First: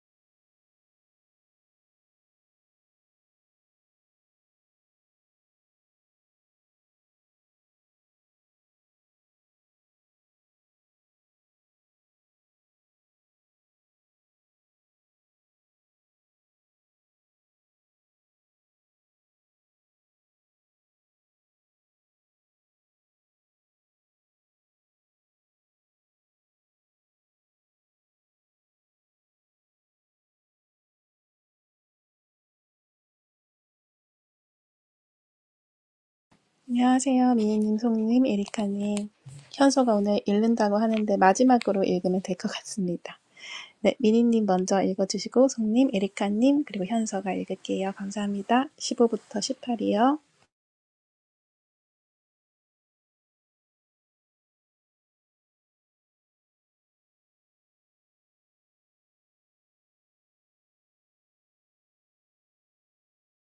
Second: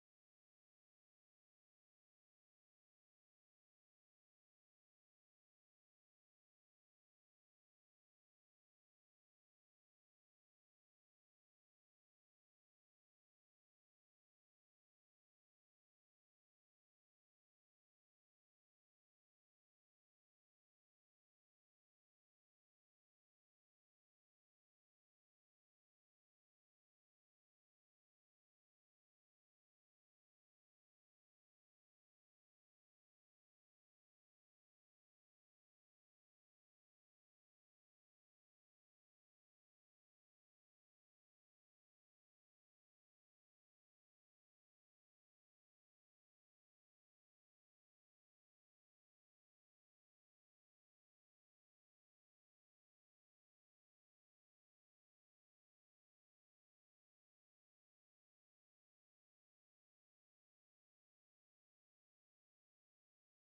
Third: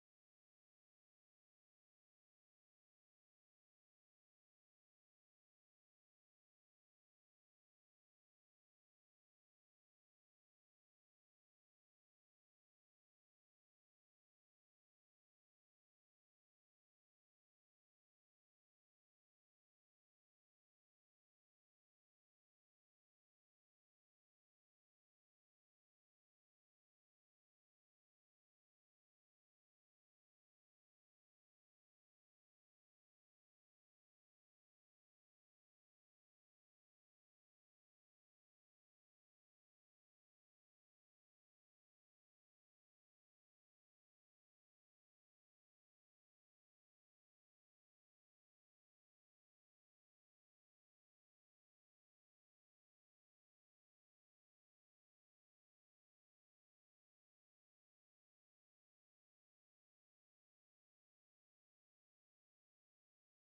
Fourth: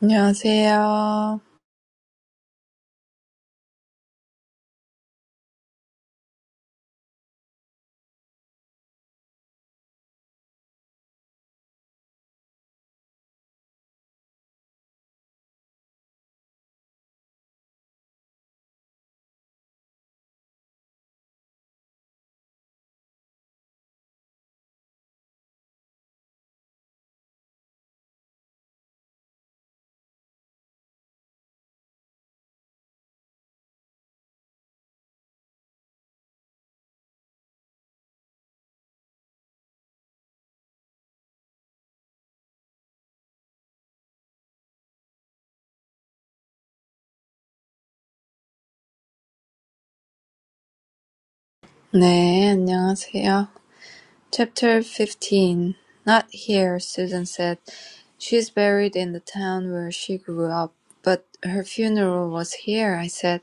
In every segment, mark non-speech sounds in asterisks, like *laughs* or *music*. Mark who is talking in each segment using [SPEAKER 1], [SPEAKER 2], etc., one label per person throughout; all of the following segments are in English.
[SPEAKER 1] 안녕하세요.
[SPEAKER 2] 안녕하세요. 미니님, 송님, 에리카님. 현서가 오늘 읽는다고 하는데 마지막으로 읽으면 될 것 같습니다. 네, 미니님 먼저 읽어주시고, 송님, 에리카님, 그리고 현서가 읽을게요. 감사합니다. 15부터 18이요.
[SPEAKER 1] 네, 안녕하세요. Chapter 15. Not here, Susan said. She's buried in the town where she grew up. But her funeral was here, I said,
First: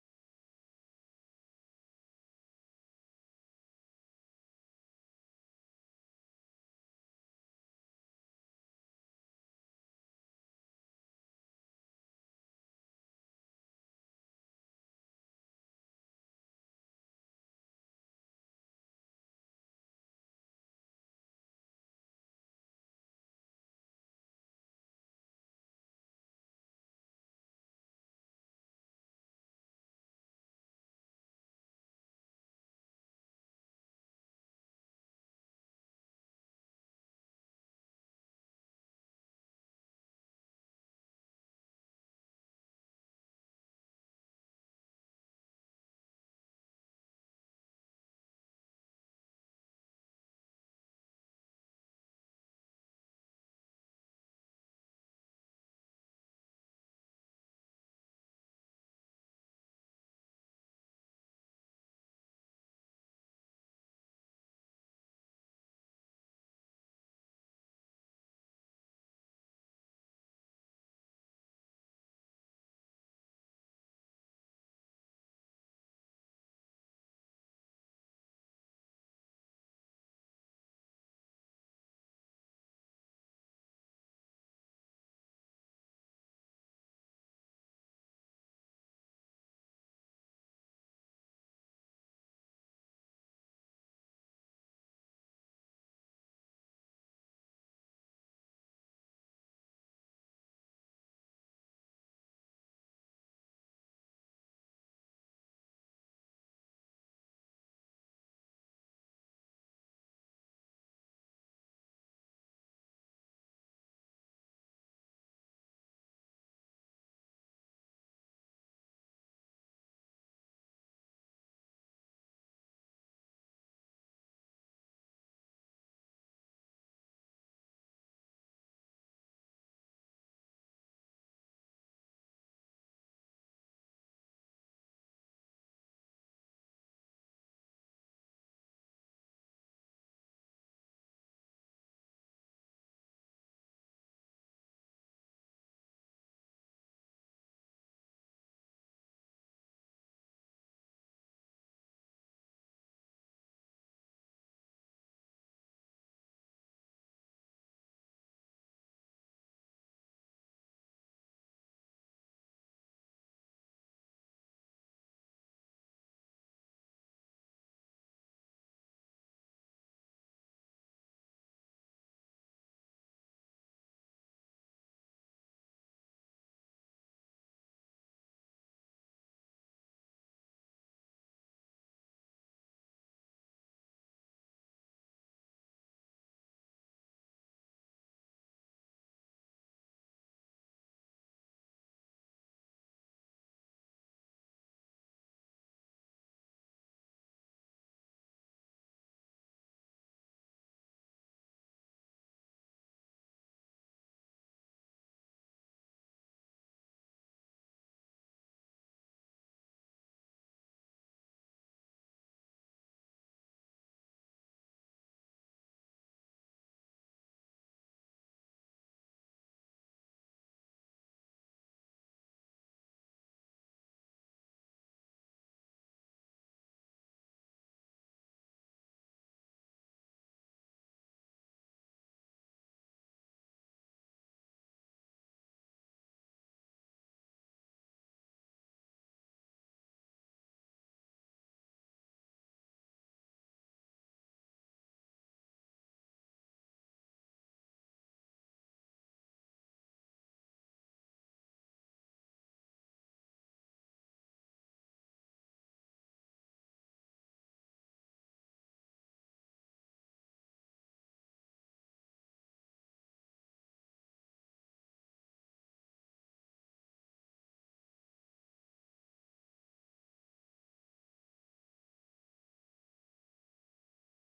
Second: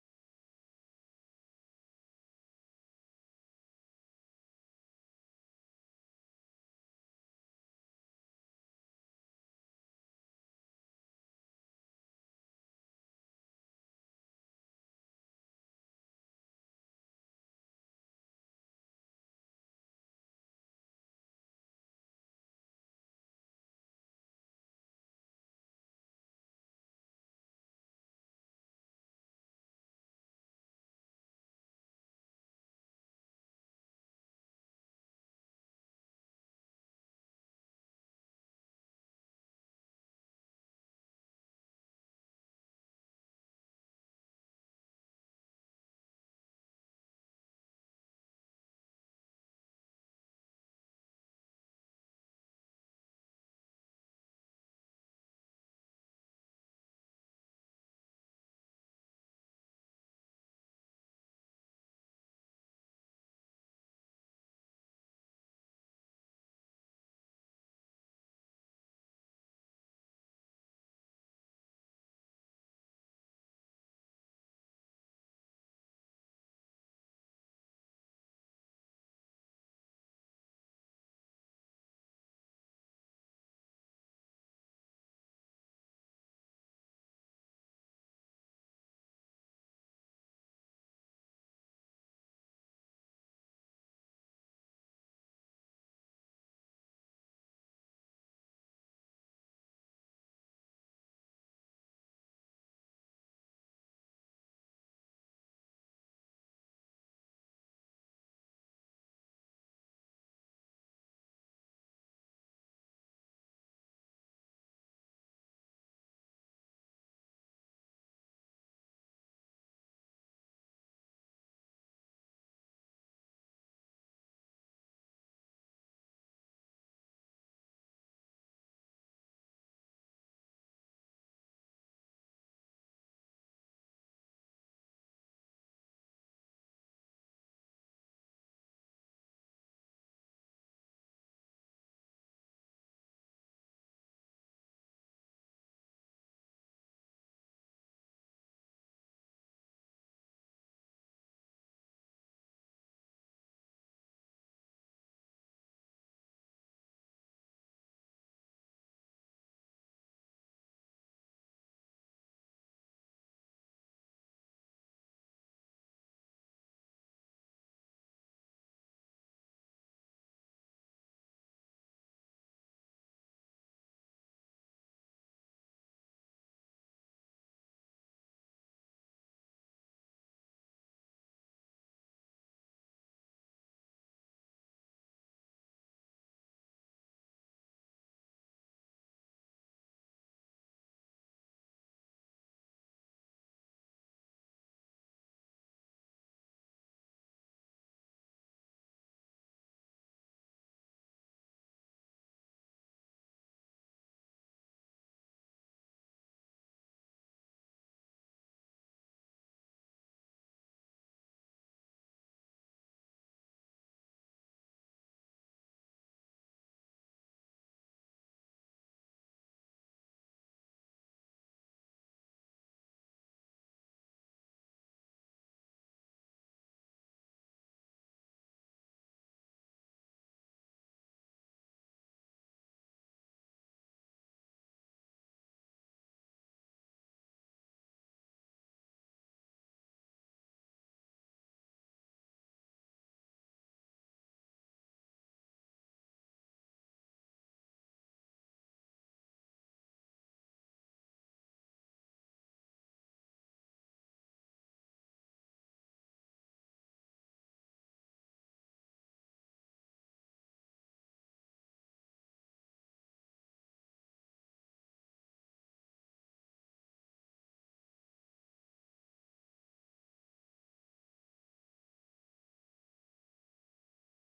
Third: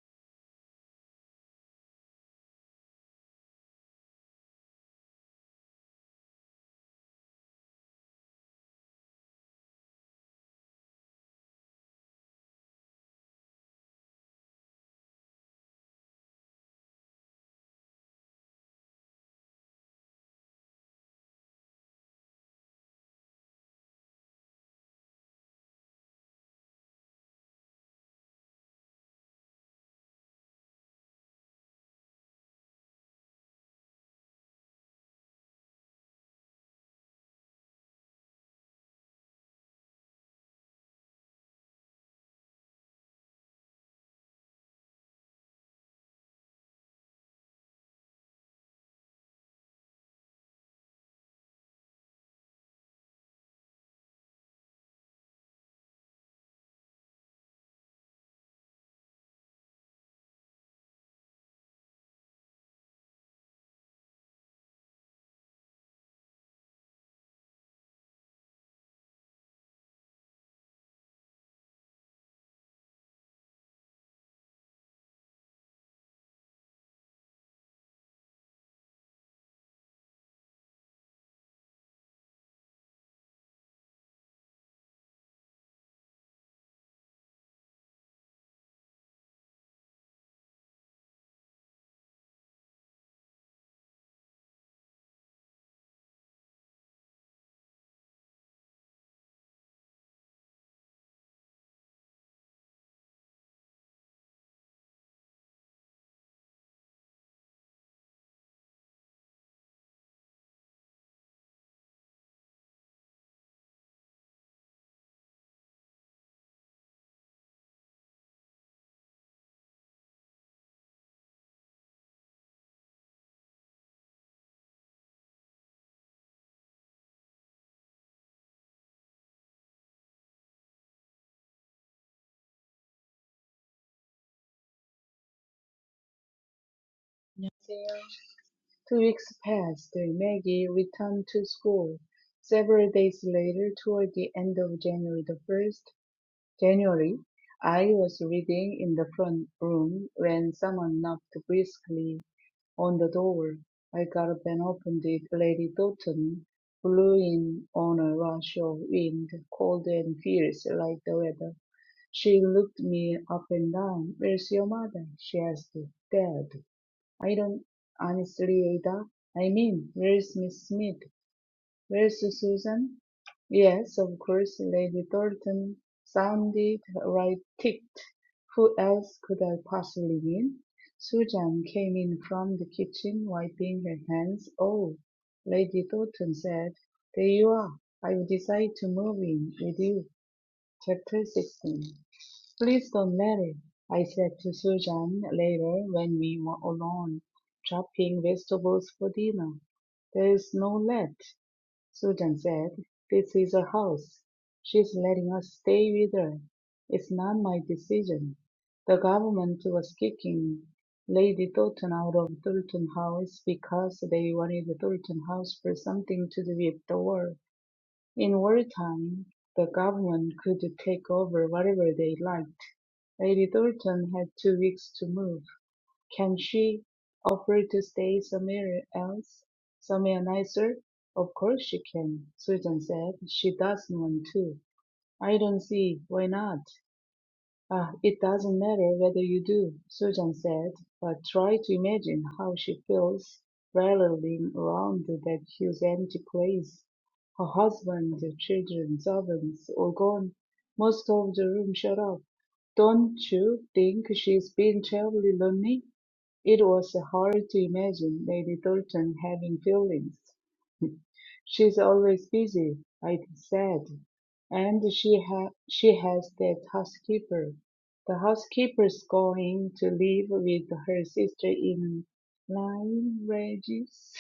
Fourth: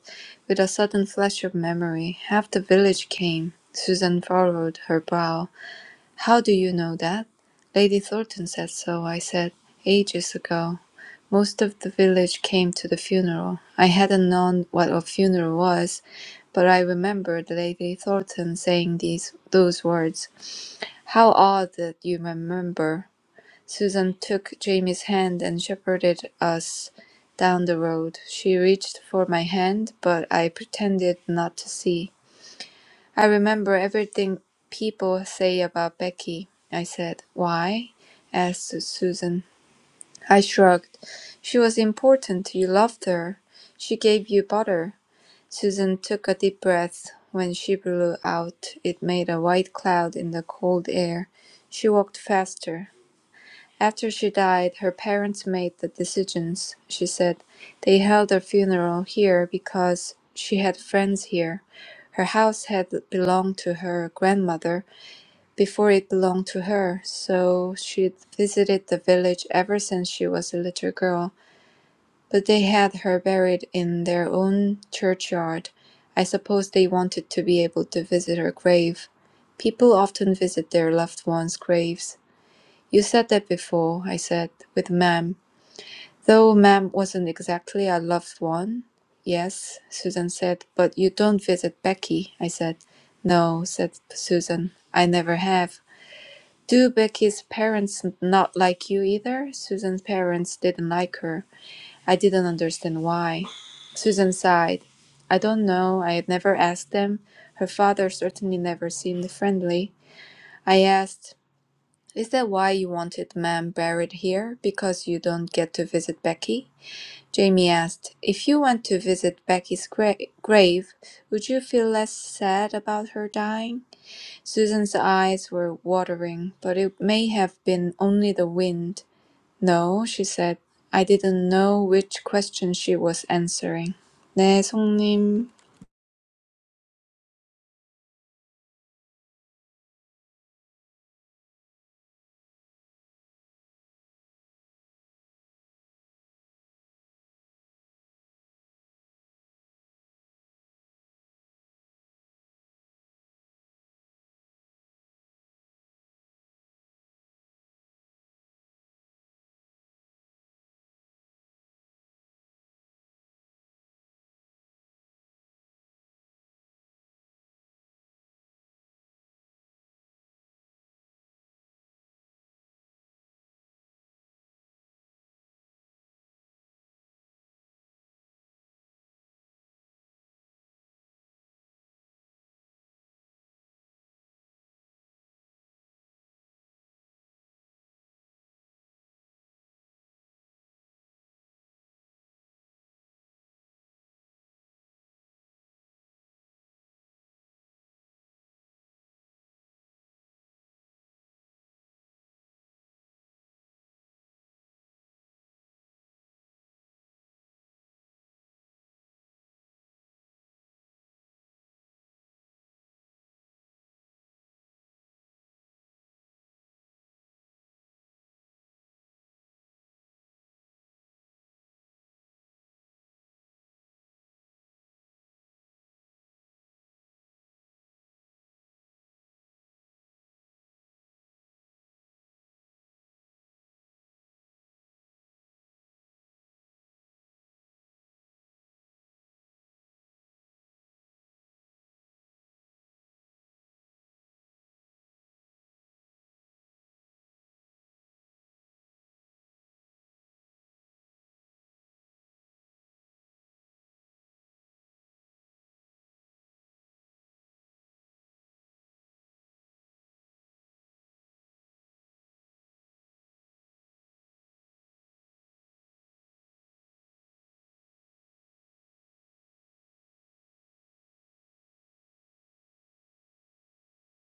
[SPEAKER 1] with a sudden flash of memory. Half the village came. Susan furrowed her brow. "How do you know that?" "Lady Thornton said so," I said, "ages ago. Most of the village came to the funeral. I hadn't known what a funeral was, but I remembered Lady Thornton saying these those words. How odd that you remember." Susan took Jamie's hand and shepherded us down the road. She reached for my hand, but I pretended not to see. "I remember everything people say about Becky," I said. "Why?" asked Susan. I shrugged. "She was important. You loved her. She gave you butter." Susan took a deep breath. When she blew out, it made a white cloud in the cold air. She walked faster. After she died, her parents made the decisions, she said. They held her funeral here because she had friends here. Her house had belonged to her grandmother before it belonged to her, so she'd visited the village ever since she was a little girl. But they had her buried in their own churchyard. I suppose they wanted to be able to visit her grave. People often visit their loved ones' graves. You said that before, I said, with Mem. Though Mem wasn't exactly our loved one. Yes, Susan said, but you don't visit Becky, I said. No, said Susan, I never have. Do Becky's parents not like you either? Susan's parents didn't like her. I didn't understand why. Susan sighed. I don't know, I had never asked them. Her father certainly never seemed friendly. I asked is that why you wanted ma'am buried here, because you don't get to visit Becky? Jamie asked. If you went to visit Becky's gra- grave, would you feel less sad about her dying? Susan's eyes were watering, but it may have been only the wind. No, she said. I didn't know which question she was answering. 네, 송님.
[SPEAKER 3] 안녕하세요. Two weeks passed. Maggie returned to school. Several days later, toward the end of January the 1st, January, I was reading in the front room when someone knocked briskly on the door. I got up and opened it. Lady Doughton blew in on a rush of wind, cold and fierce like the weather. She looked me up and down. Where's your mother? she asked. Dead. I don't honestly, Ada. I mean, where's Miss Smith? Where's Susan? Yes, of course, Lady Thornton sounded right ticked. Who else could I possibly mean? Susan came in from the kitchen, wiping her hands. Oh, Lady Thornton said, there you are. I've decided to move in with you. Chapter 16. "Please don't let it," I said to Susan later when we were alone chopping vegetables for dinner. "There's no let," Susan said. "This is her house. She's letting us stay with her. It's not my decision. The government was kicking Lady Thornton out of Thornton House because they wanted the Thornton House for something to do with the war. In wartime, the government could take over whatever they liked. Lady Thornton had two weeks to move. Can she offer to stay somewhere else, somewhere nicer? Of course she can, Susan said. She doesn't want to. I don't see why not. "Ah, it doesn't matter whether you do," Susan said, "but try to imagine how she feels rattling around that huge empty place. Her husband, the children, servants, all gone, most of the room shut up. Don't you think she's been terribly lonely?" It was hard to imagine Lady Thornton having feelings. She's always busy, like I said, and she ha she has that housekeeper. The housekeeper's going to live with her sister in Lyme Regis.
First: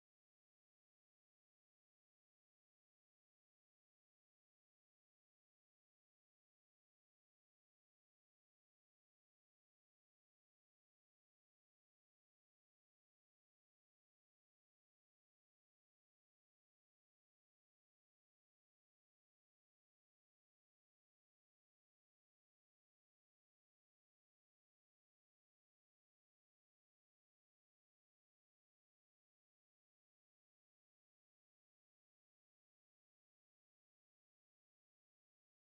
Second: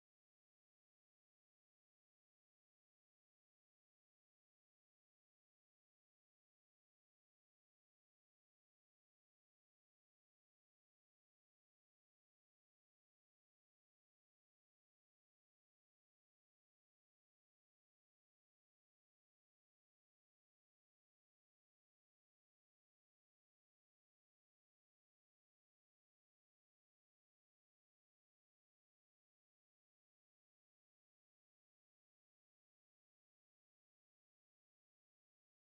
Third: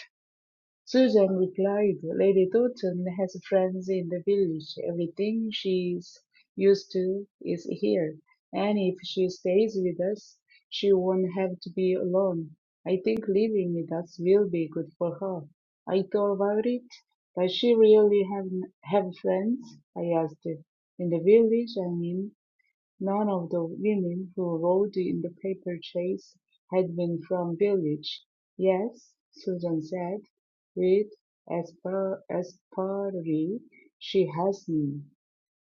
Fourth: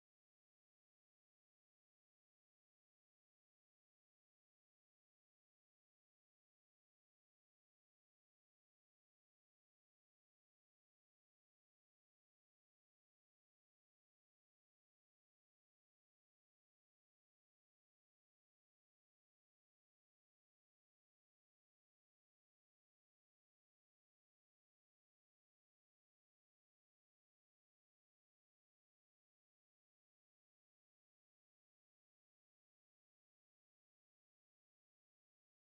[SPEAKER 3] Susan replied, Lady Thornton has friends in the village, everything she's used to is here, and if she stays with us, she won't have to be alone. I think living with us will be good for her. I thought about it. Does she really have have friends? I asked. In the village, I mean. None of the women who rode in the paper chase had been from village. Yes, Susan said, with asper- asperity. She has me.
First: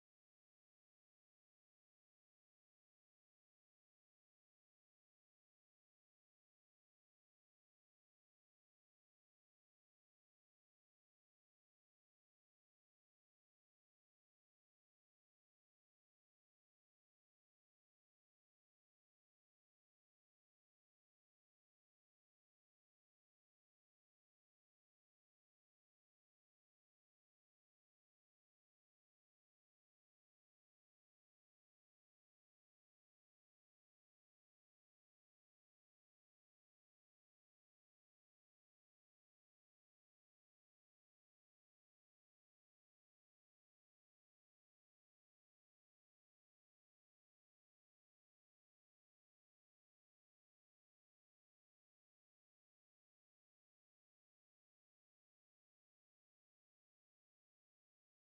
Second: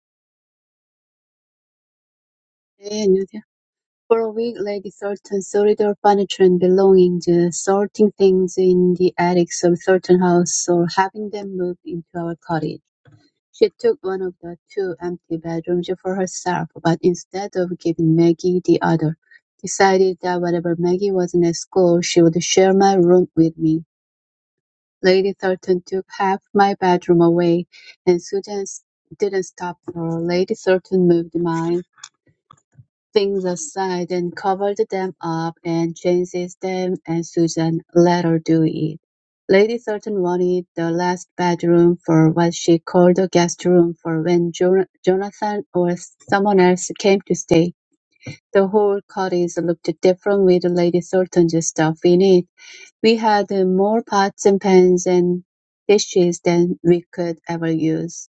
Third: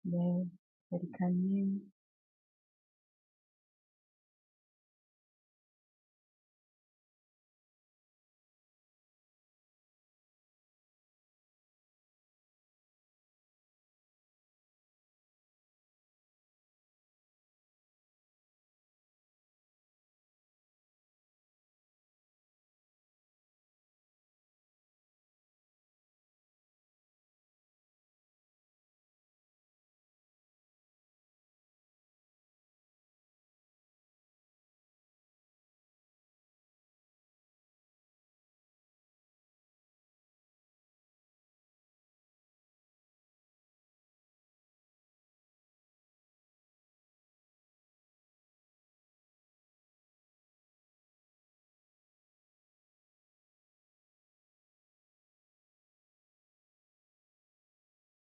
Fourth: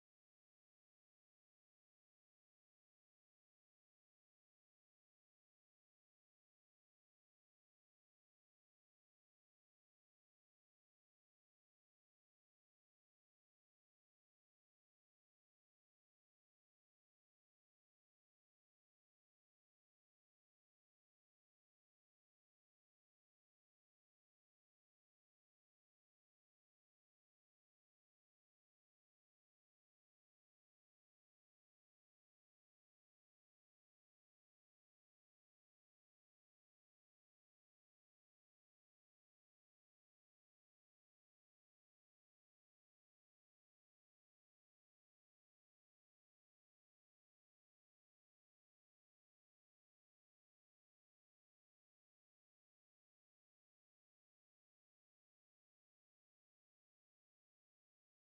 [SPEAKER 3] 네, 에리카님.
[SPEAKER 4] For a week, Lady Thornton sorted her furniture and belongings, sorting things in the attics of Thornton House or having them moved into our cottage. She took one of the two empty bedrooms for herself, but instead of giving Maggie the other, decided that whenever Maggie wasn't at school, she would share my room with me. Lady Thornton took half my bedroom away, and Susan s- didn't stop her. Lady Thornton moved mine things aside and covered them up and changed them, and Susan let her do it. Lady Thornton wanted the last bedroom for what she called the guest room for when Jo- Jonathan or someone else came to stay. The whole cottage looked different with Lady Thornton's stuff in it. We had more pots and pans and dishes than we could ever use.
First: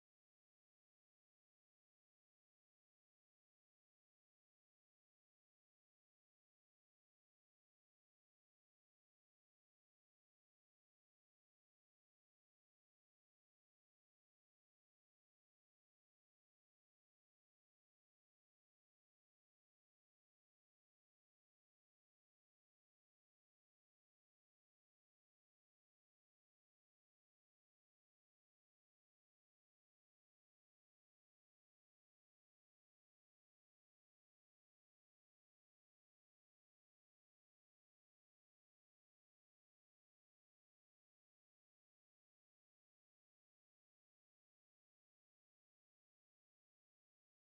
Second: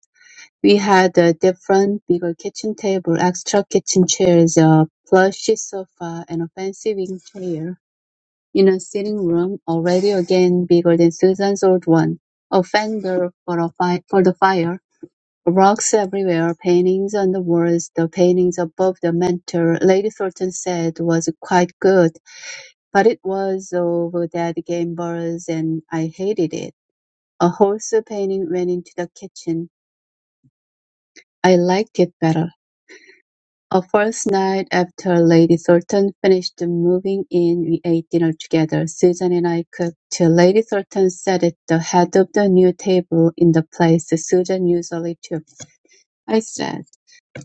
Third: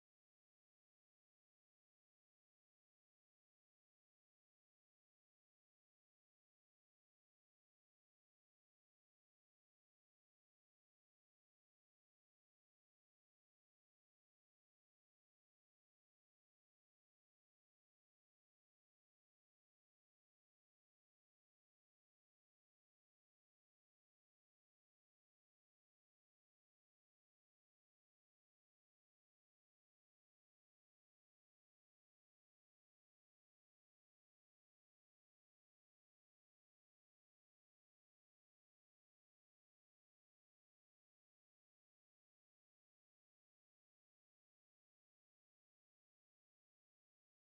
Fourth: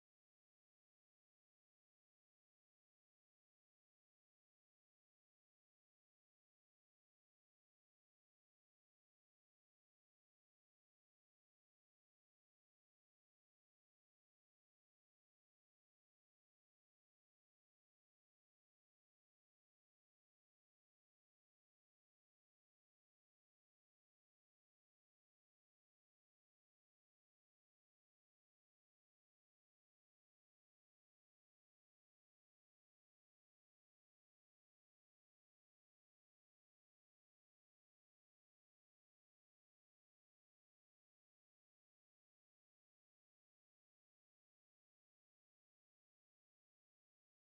[SPEAKER 4] We had a different, bigger kitchen table, extra kitchen chairs, a plushy sofa, and a fancy wing chair. In a sitting room, already again bigger than Susan's old one, a fender for, a fi- for the fire, rocks everywhere, paintings on the walls, the paintings above the mantel, Lady Thornton said was quite good, but it was of dead Gambler's and I hated it. A horse painting went into the kitchen. I liked it better. A first night after Lady Thornton finished moving in we ate dinner together. Susan and I cooked till Lady Thornton sat at the head of the new table in the place Susan usually took. I said.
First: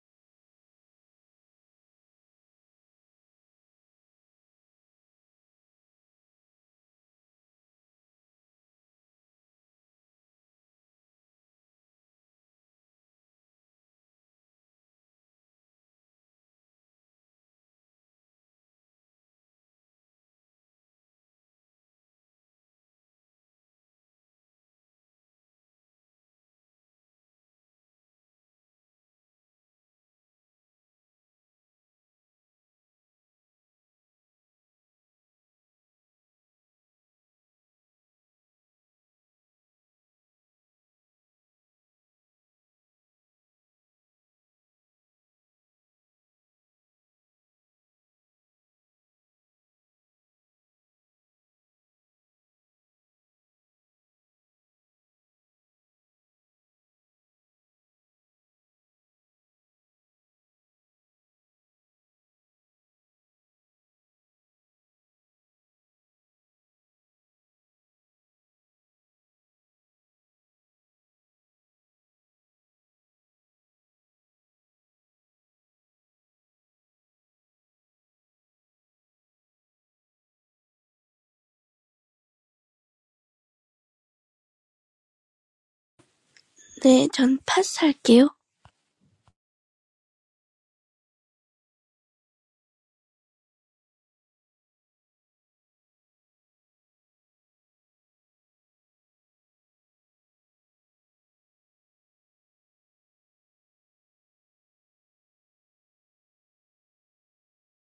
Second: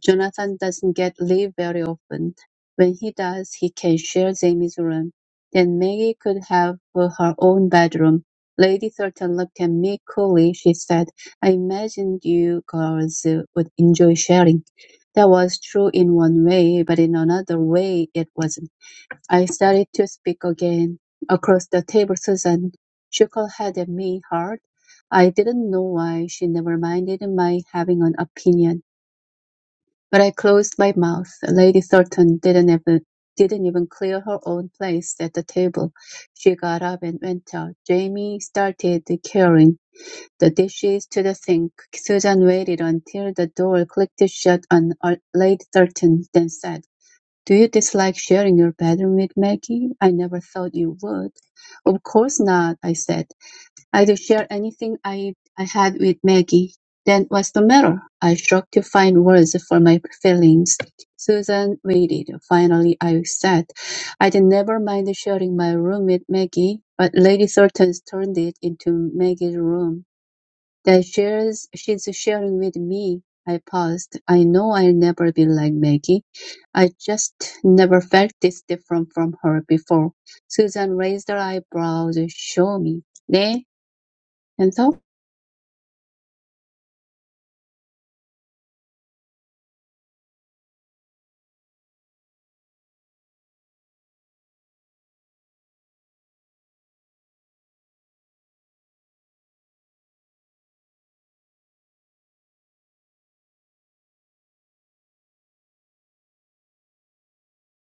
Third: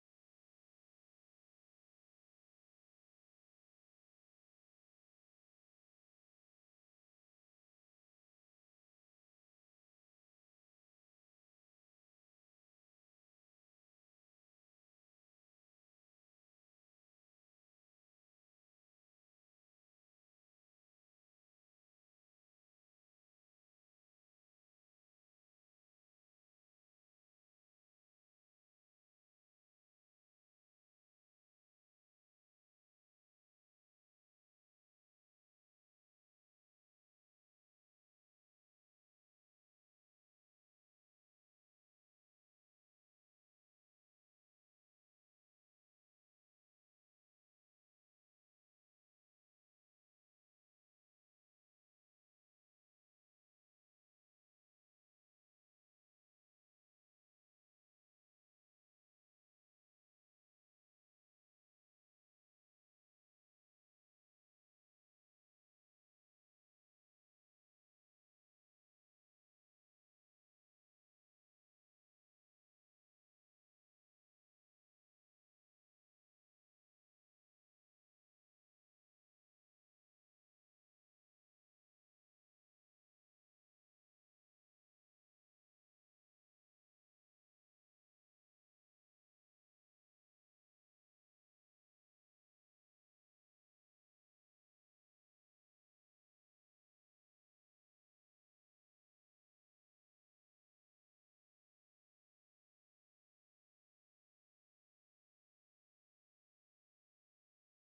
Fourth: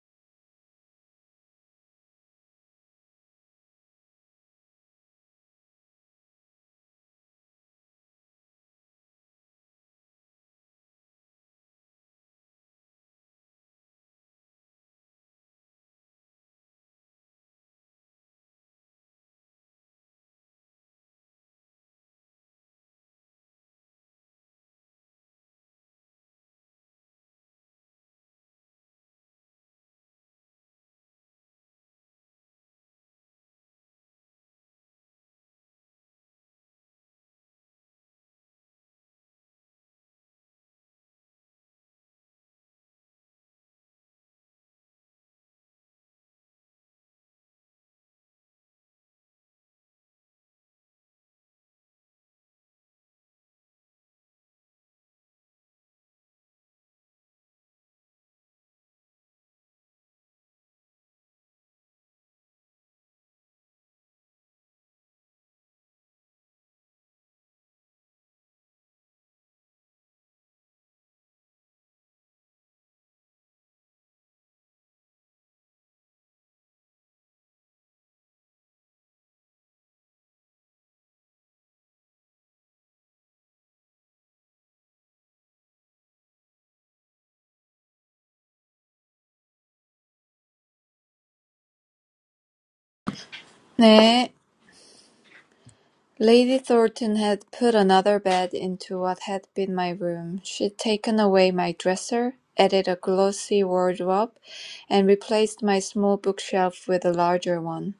[SPEAKER 4] Jonathan doesn't get leave very often. When he does, he can share Jamie's room. Then Maggie could have her own bedroom. Lady Thornton looked at me coolly. She said, I imagined you girls would enjoy sharing. That was true in one way, but in another way it wasn't. I started to speak again. Across the table, Susan shook her head at me hard. I didn't know why she never minded my having an opinion. But I closed my mouth. Lady Thornton didn't even didn't even clear her own place at the table. She got up and went out. Jamie started carrying the dishes to the sink. Susan waited until the door clicked shut on uh, Lady Thornton, then said, "Do you dislike sharing your bedroom with Maggie? I never thought you would." "Of course not," I said. I'd share anything I, I had with Maggie. Then what's the matter? I struggled to find words for my feelings. Susan waited. Finally, I said, I'd never mind sharing my room with Maggie, but Lady Thornton's turned it into Maggie's room. That shares, she's sharing with me. I paused. I know I'll never be like Maggie. I just never felt this different from her before. Susan raised her eyebrows. Show me. 네, 현서?
[SPEAKER 2] 네, 전 패스할게요.
[SPEAKER 1] 네, Lady Thornton had put another bed into what had been my room. She'd taken away my dresser, added a glossy wardrobe, and replaced my small bookshelf with a larger one.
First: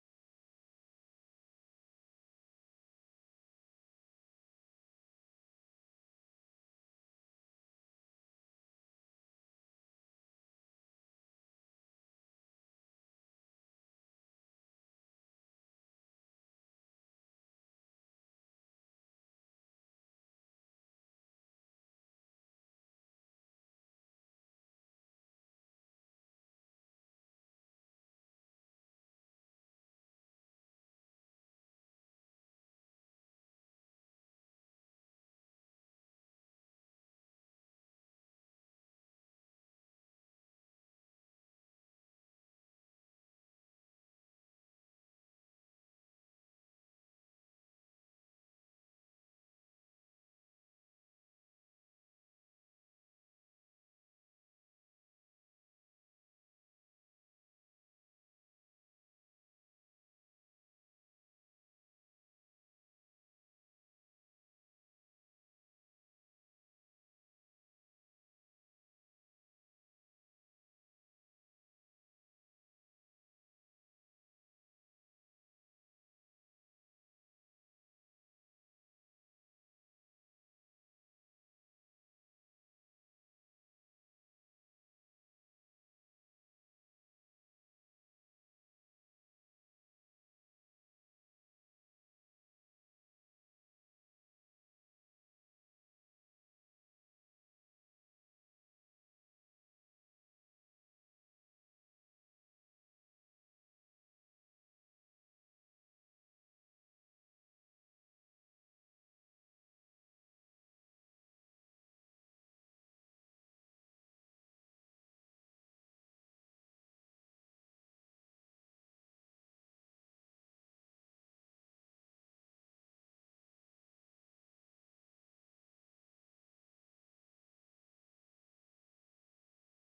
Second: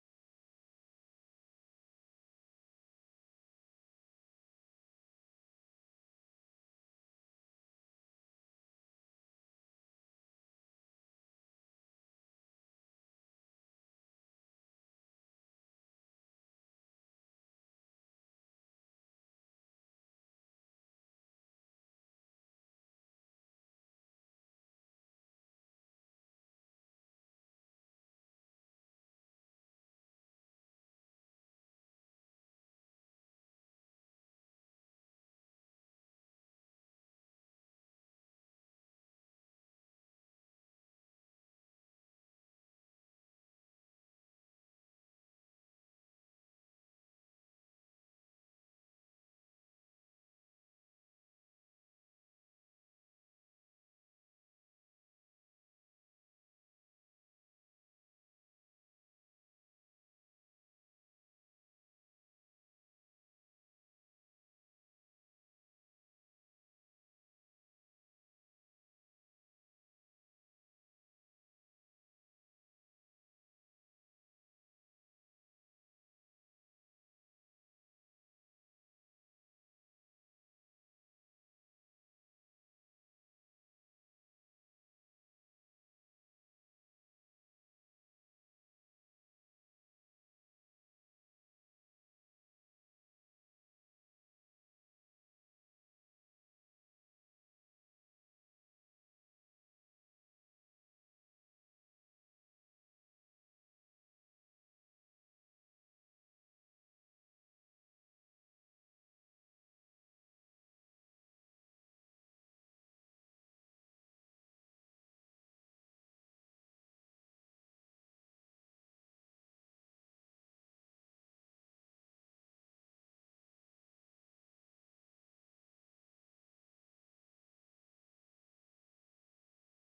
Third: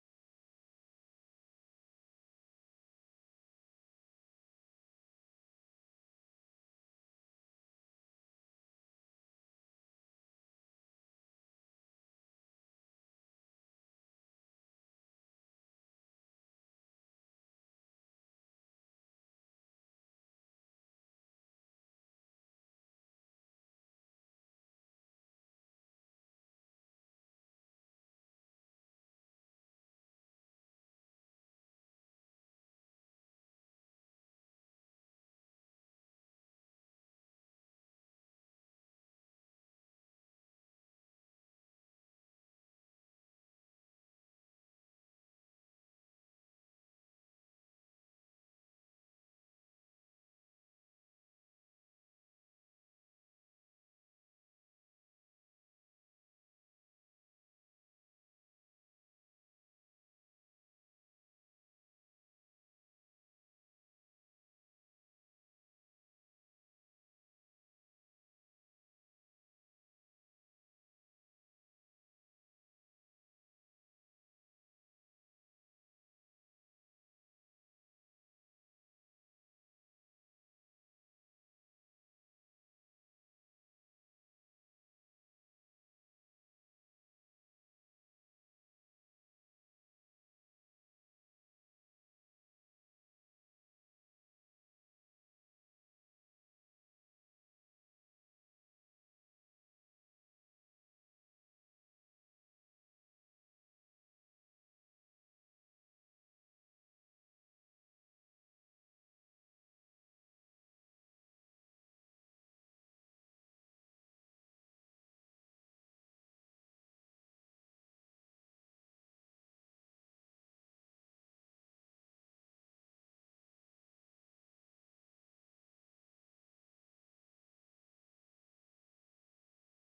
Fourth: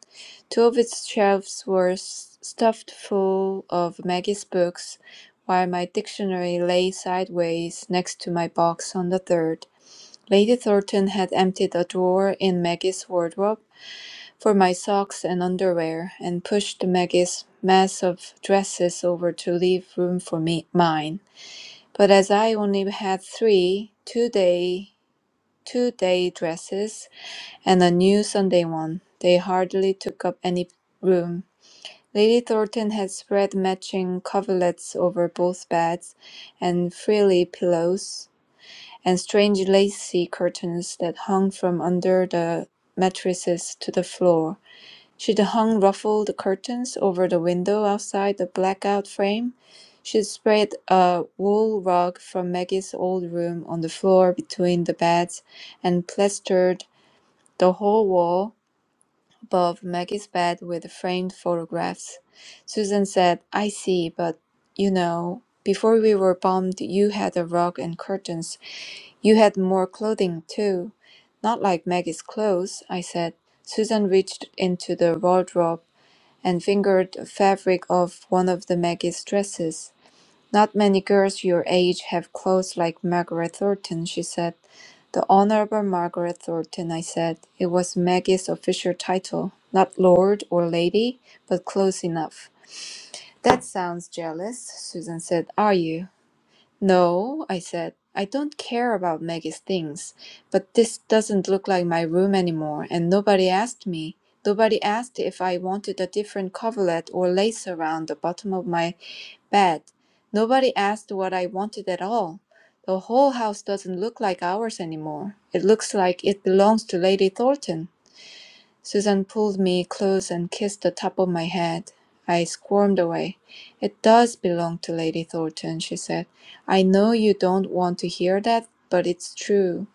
[SPEAKER 1] Two of its shelves were s- stuffed full of Maggie's books, while my dictionary lay sideways next to my box on the third. Lady Thornton had emptied a drawer in Maggie's wardrobe for my socks and underwear, and pushed Maggie's mass of dresses over to leave room for me mine. But as I only had three two-day two-day dresses and a new Sunday one, they hardly took up any room. Lady Thornton had spread matching coverlets over both beds, and frilly pillows, and strange lacy curtains that hung from under the mattresses to the floor She'd hung ruffled curtains over the window outside the blackout frame. She'd spread a wool rug from Maggie's old room on the floor between the beds and plastered the whole wall above Maggie's bed with framed photographs. Susan said, I see, but you know, before we were bombed, you had a rug and curtains. You had more clothing, too. Not like Maggie's clothes, I said. Susan reached into the wardrobe and fingered the fabric of one of the Maggie's dresses. Not many girls your age have clothes like Margaret Thornton, she said. The Honorable Margaret Thornton, I said. It was Maggie's official title. Not Lord or Lady, but close enough. That sounds jealous, Susan said. Are you? No, I said, I don't care about Maggie's things, but this doesn't look like my room anymore, and nobody asked me. Nobody asked if I wanted a different coverlet or lace around the bottom of my bed. Nobody asked what I wanted at all. The whole house doesn't look like ours anymore. It looks like it belongs to Lady Thornton. Susan pulled me close and kissed the top of my head. I squirmed away. "It does belong to Lady Thornton," she said. "I know you don't want to hear that, but it's true.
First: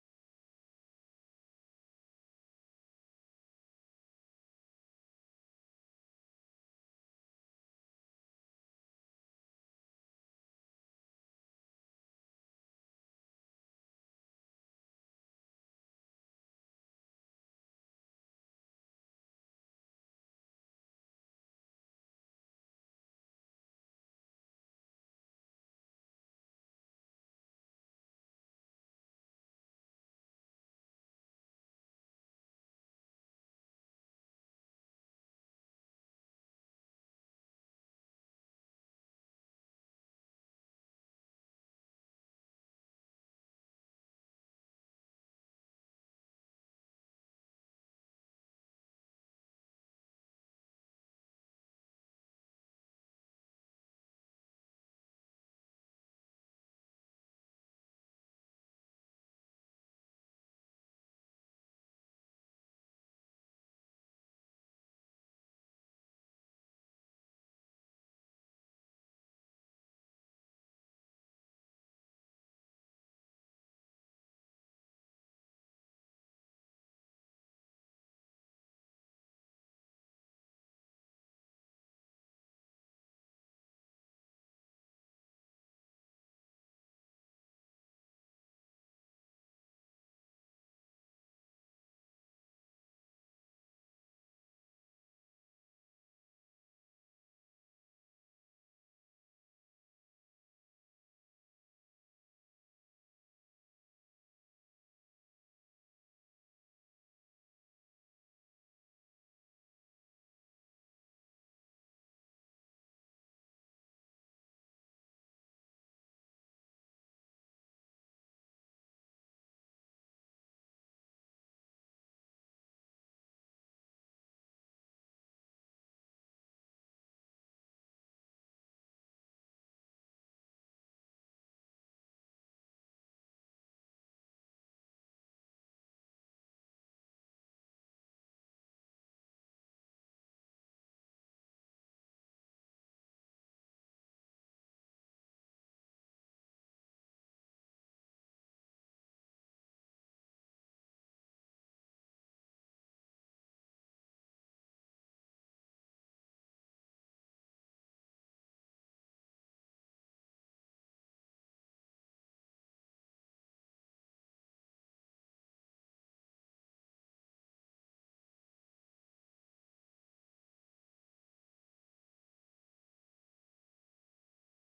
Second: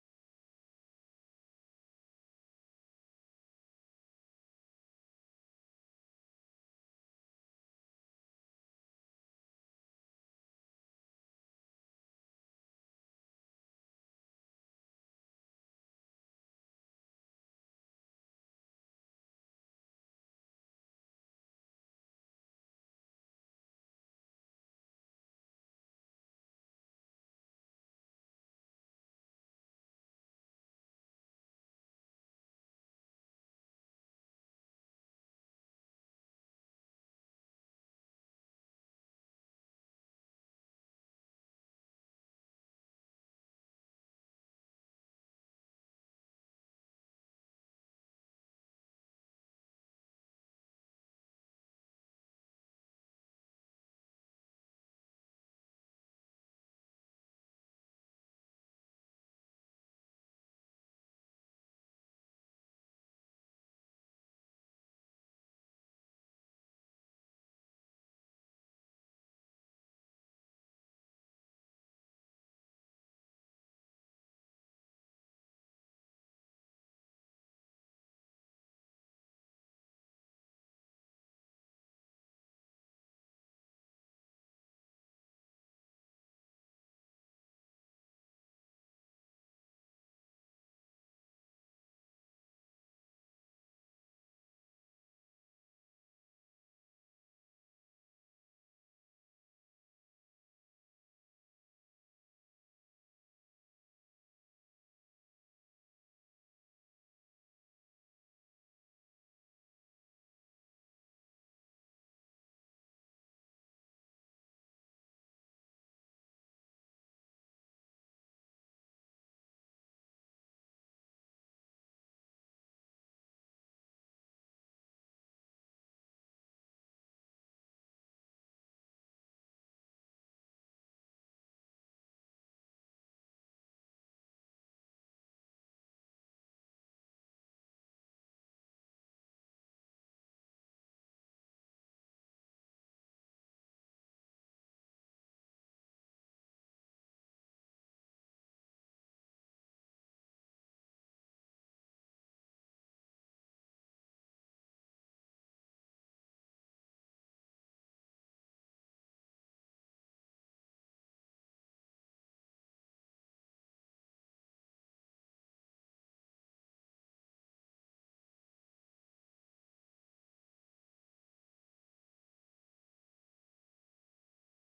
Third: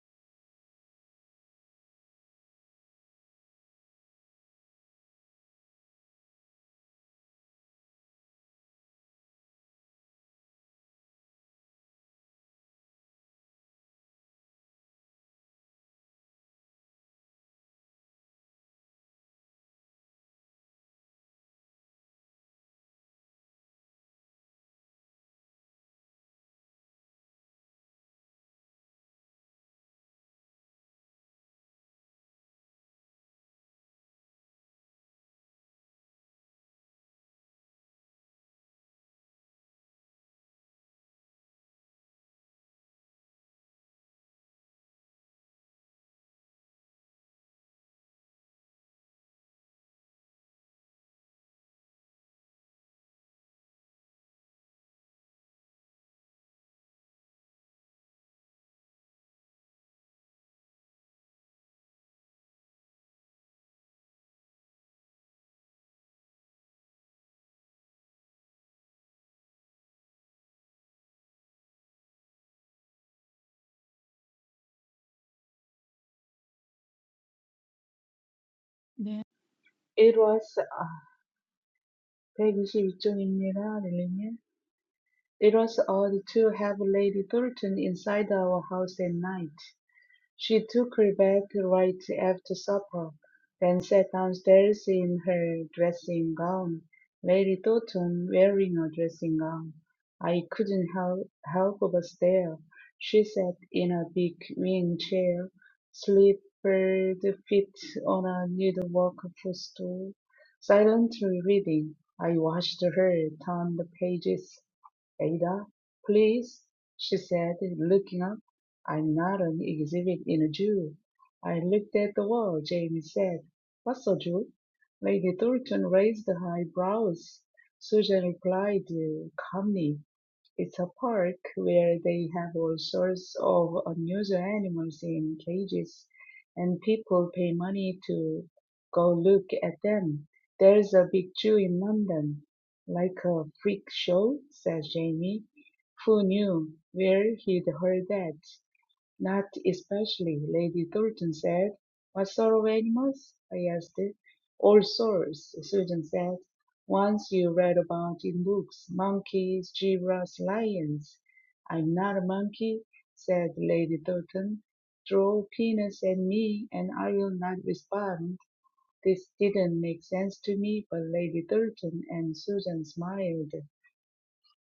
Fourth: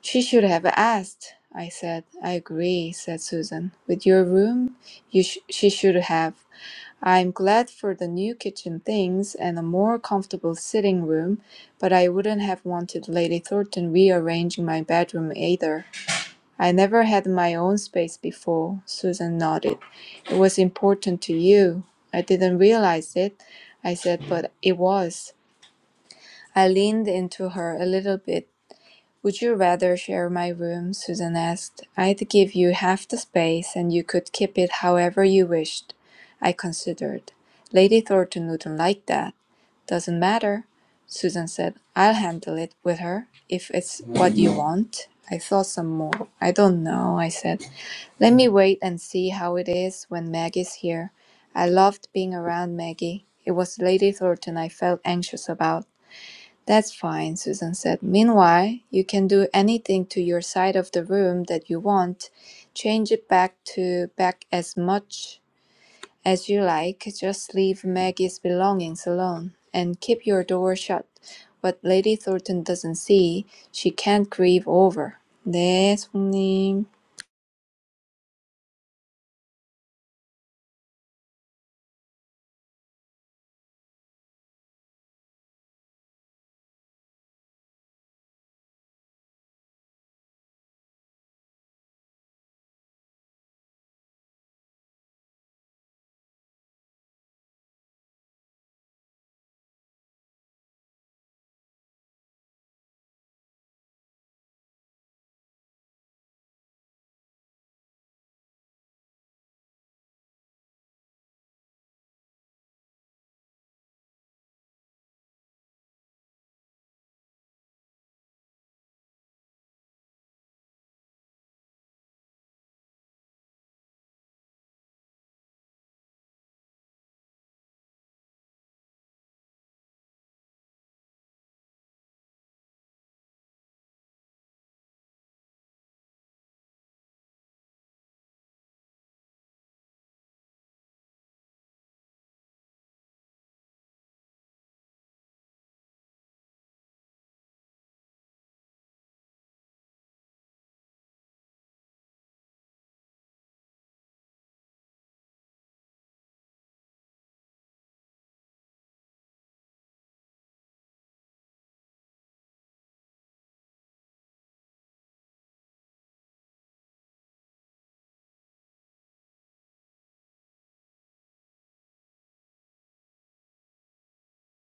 [SPEAKER 1] She should have asked," I said. "I agree," said Susan. "With your room, you sh- she should have. I'm glad for the new kitchen things and a more comfortable sitting room, but I wouldn't have wanted Lady Thornton rearranging my bedroom either. I never had my own space before. Susan nodded. It was important to you. I didn't realize it, I said, but it was. I leaned into her a little bit. Would you rather share my room? Susan asked. I'd give you half the space and you could keep it however you wished. I considered. Lady Thornton wouldn't like that. Doesn't matter. Susan said, I'll handle it with her if it's what you want. I thought some more. I don't know, I said. Let me wait and see how it is when Maggie's here. I loved being around Maggie. It was Lady Thornton I felt anxious about. That's fine, Susan said. Meanwhile, you can do anything to your side of the room that you want. Change it back to back as much as you like. Just leave Maggie's belongings alone and keep your door shut. What Lady Thornton doesn't see, she can't grieve over. 네, 손님.
[SPEAKER 3] It was 아, 122쪽입니다, 릴리님. It was odd to have Lady Thornton inside our house at night. She took her Rebecca right after supper, then sat downstairs in her dressing gown. Mary thought on wearing a dressing gown. I couldn't help, help but stare. She sat in a big wing chair, slippered feet on a needlework footstool, silently reading. I watched her turn the pages. Ada, please, she said, looking up. I'm not an exhibit in a Jew. I looked at the wall, Jamie said. What's a Jew? Lady Thornton raised her eyebrows. Susan replied uh, calmly, It's a park where they have all sorts of unusual animals in cages, and people pay money to go look at them. There's a big Jew in London. Like a freak show, said Jamie, who knew where he'd heard that. Not especially, Lady Thornton said. What sort of animals? I asked. All sorts, Susan said. Ones you read about in books, monkeys, giraffes, lions. I'm not a monkey, said Lady Thornton. Throw peanuts at me and I will not respond. This didn't make sense to me, but Lady Thornton and Susan smiled.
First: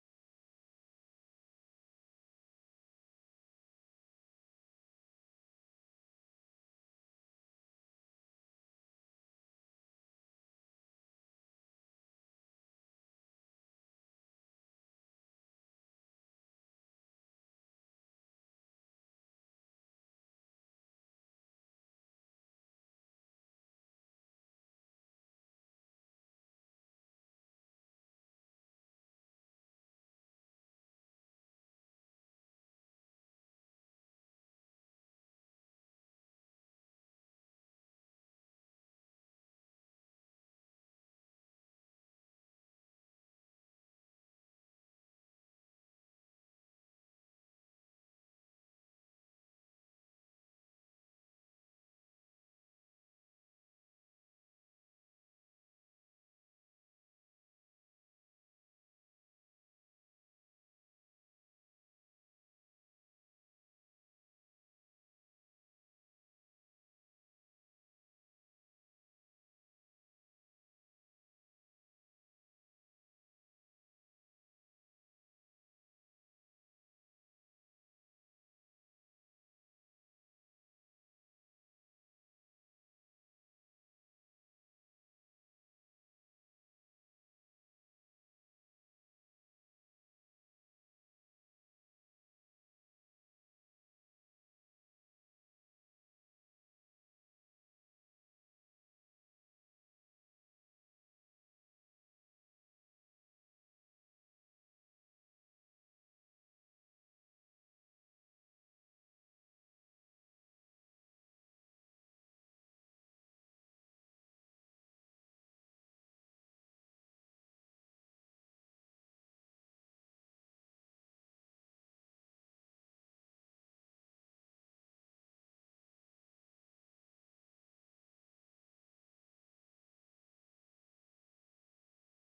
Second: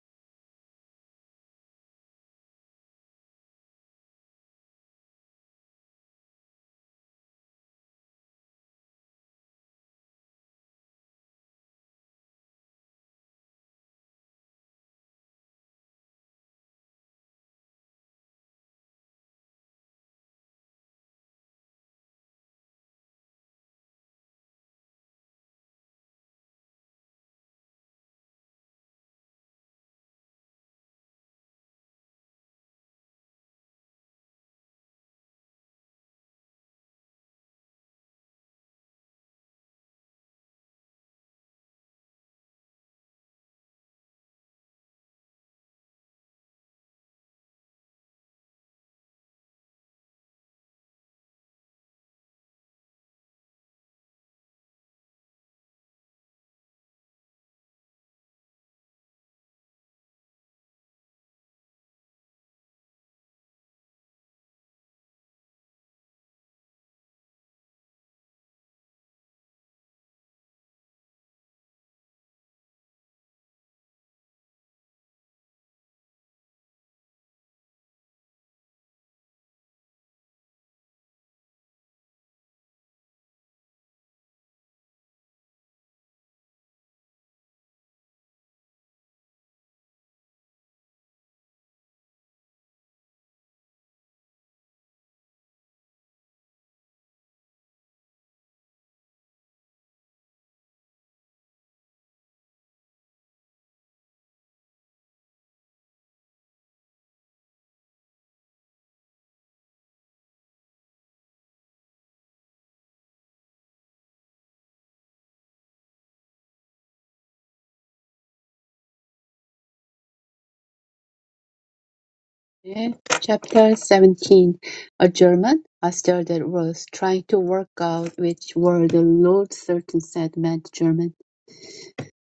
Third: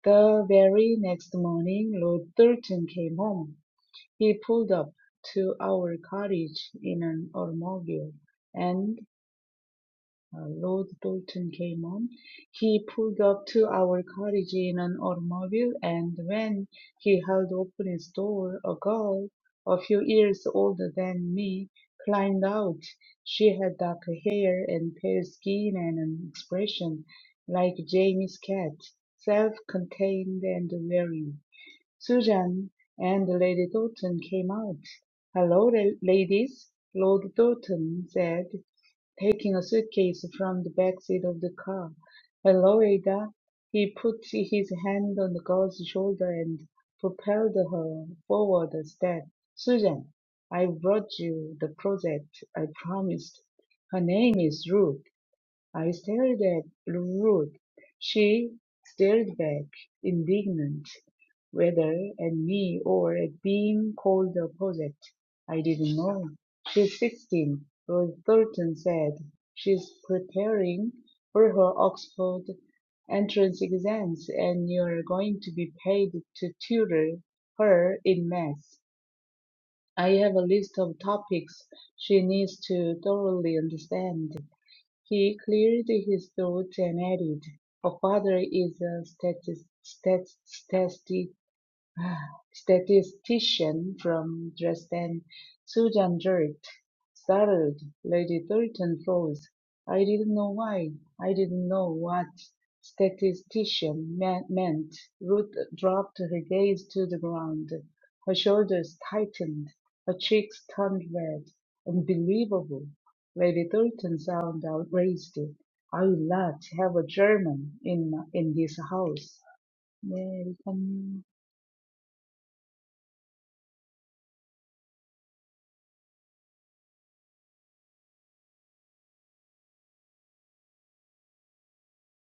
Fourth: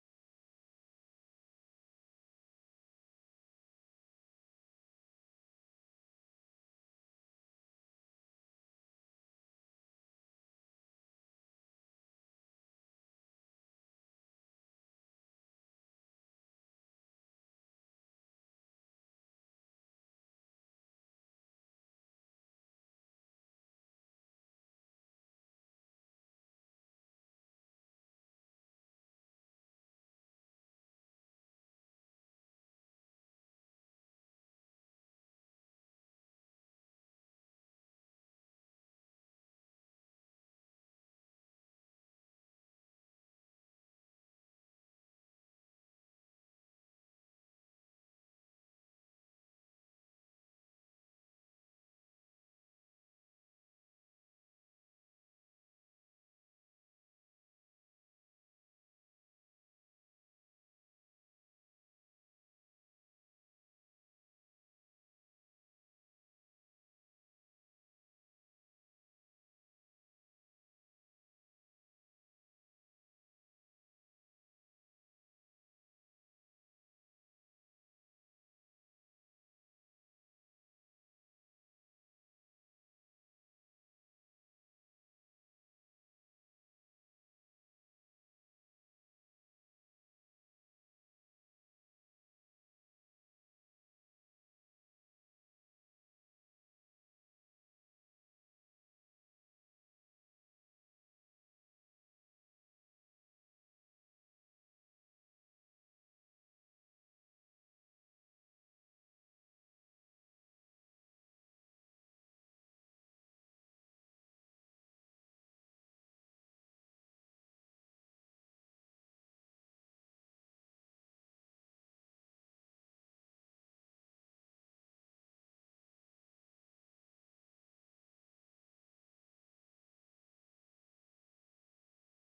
[SPEAKER 3] The very next morning, Lord Thornton came home. He pulled up to our cottage in an automobile, and uh, Lord Bolton came on. He pulled up to our cottage in an automobile, and when he held open his door, a girl, a few years older than me, climbed out. She had dark hair and pale skin and an expression like Jamie's cat, self-contained and wary. Susan and Lady Doughton came out. "Hello, la- ladies," Lord Doughton said, taking a suitcase from the back seat of the car. "Hello, Ada." He put his hand on the girl's shoulder and propelled her forward a step. "Susan, I brought you the project I promised. Her name is Ruth." I stared at Ruth. She stared back, indignant whether at me or at being called the opposite. I didn't know. She's 16, Rose Thornton said. She's preparing for her Oxford entrance exams and you're going to be paid to tutor her in maths. I have a list of topics she needs to thoroughly understand. He cleared his throat and added, Her father is a statis- stat- statistic Statistician from Dresden Susan Geert stated, Lady Thornton froze, I didn't know why, I didn't know what statistician me- meant. Ruth dropped her gaze to the ground. Her shoulders tightened, her cheeks turned red. Unbelievable. Lady Thornton sounded outraged. I will not have a German in, in this house. American.
[SPEAKER 4] Chapter 17 A German, after the Was trying to work out which word Lord Sultan said meant German.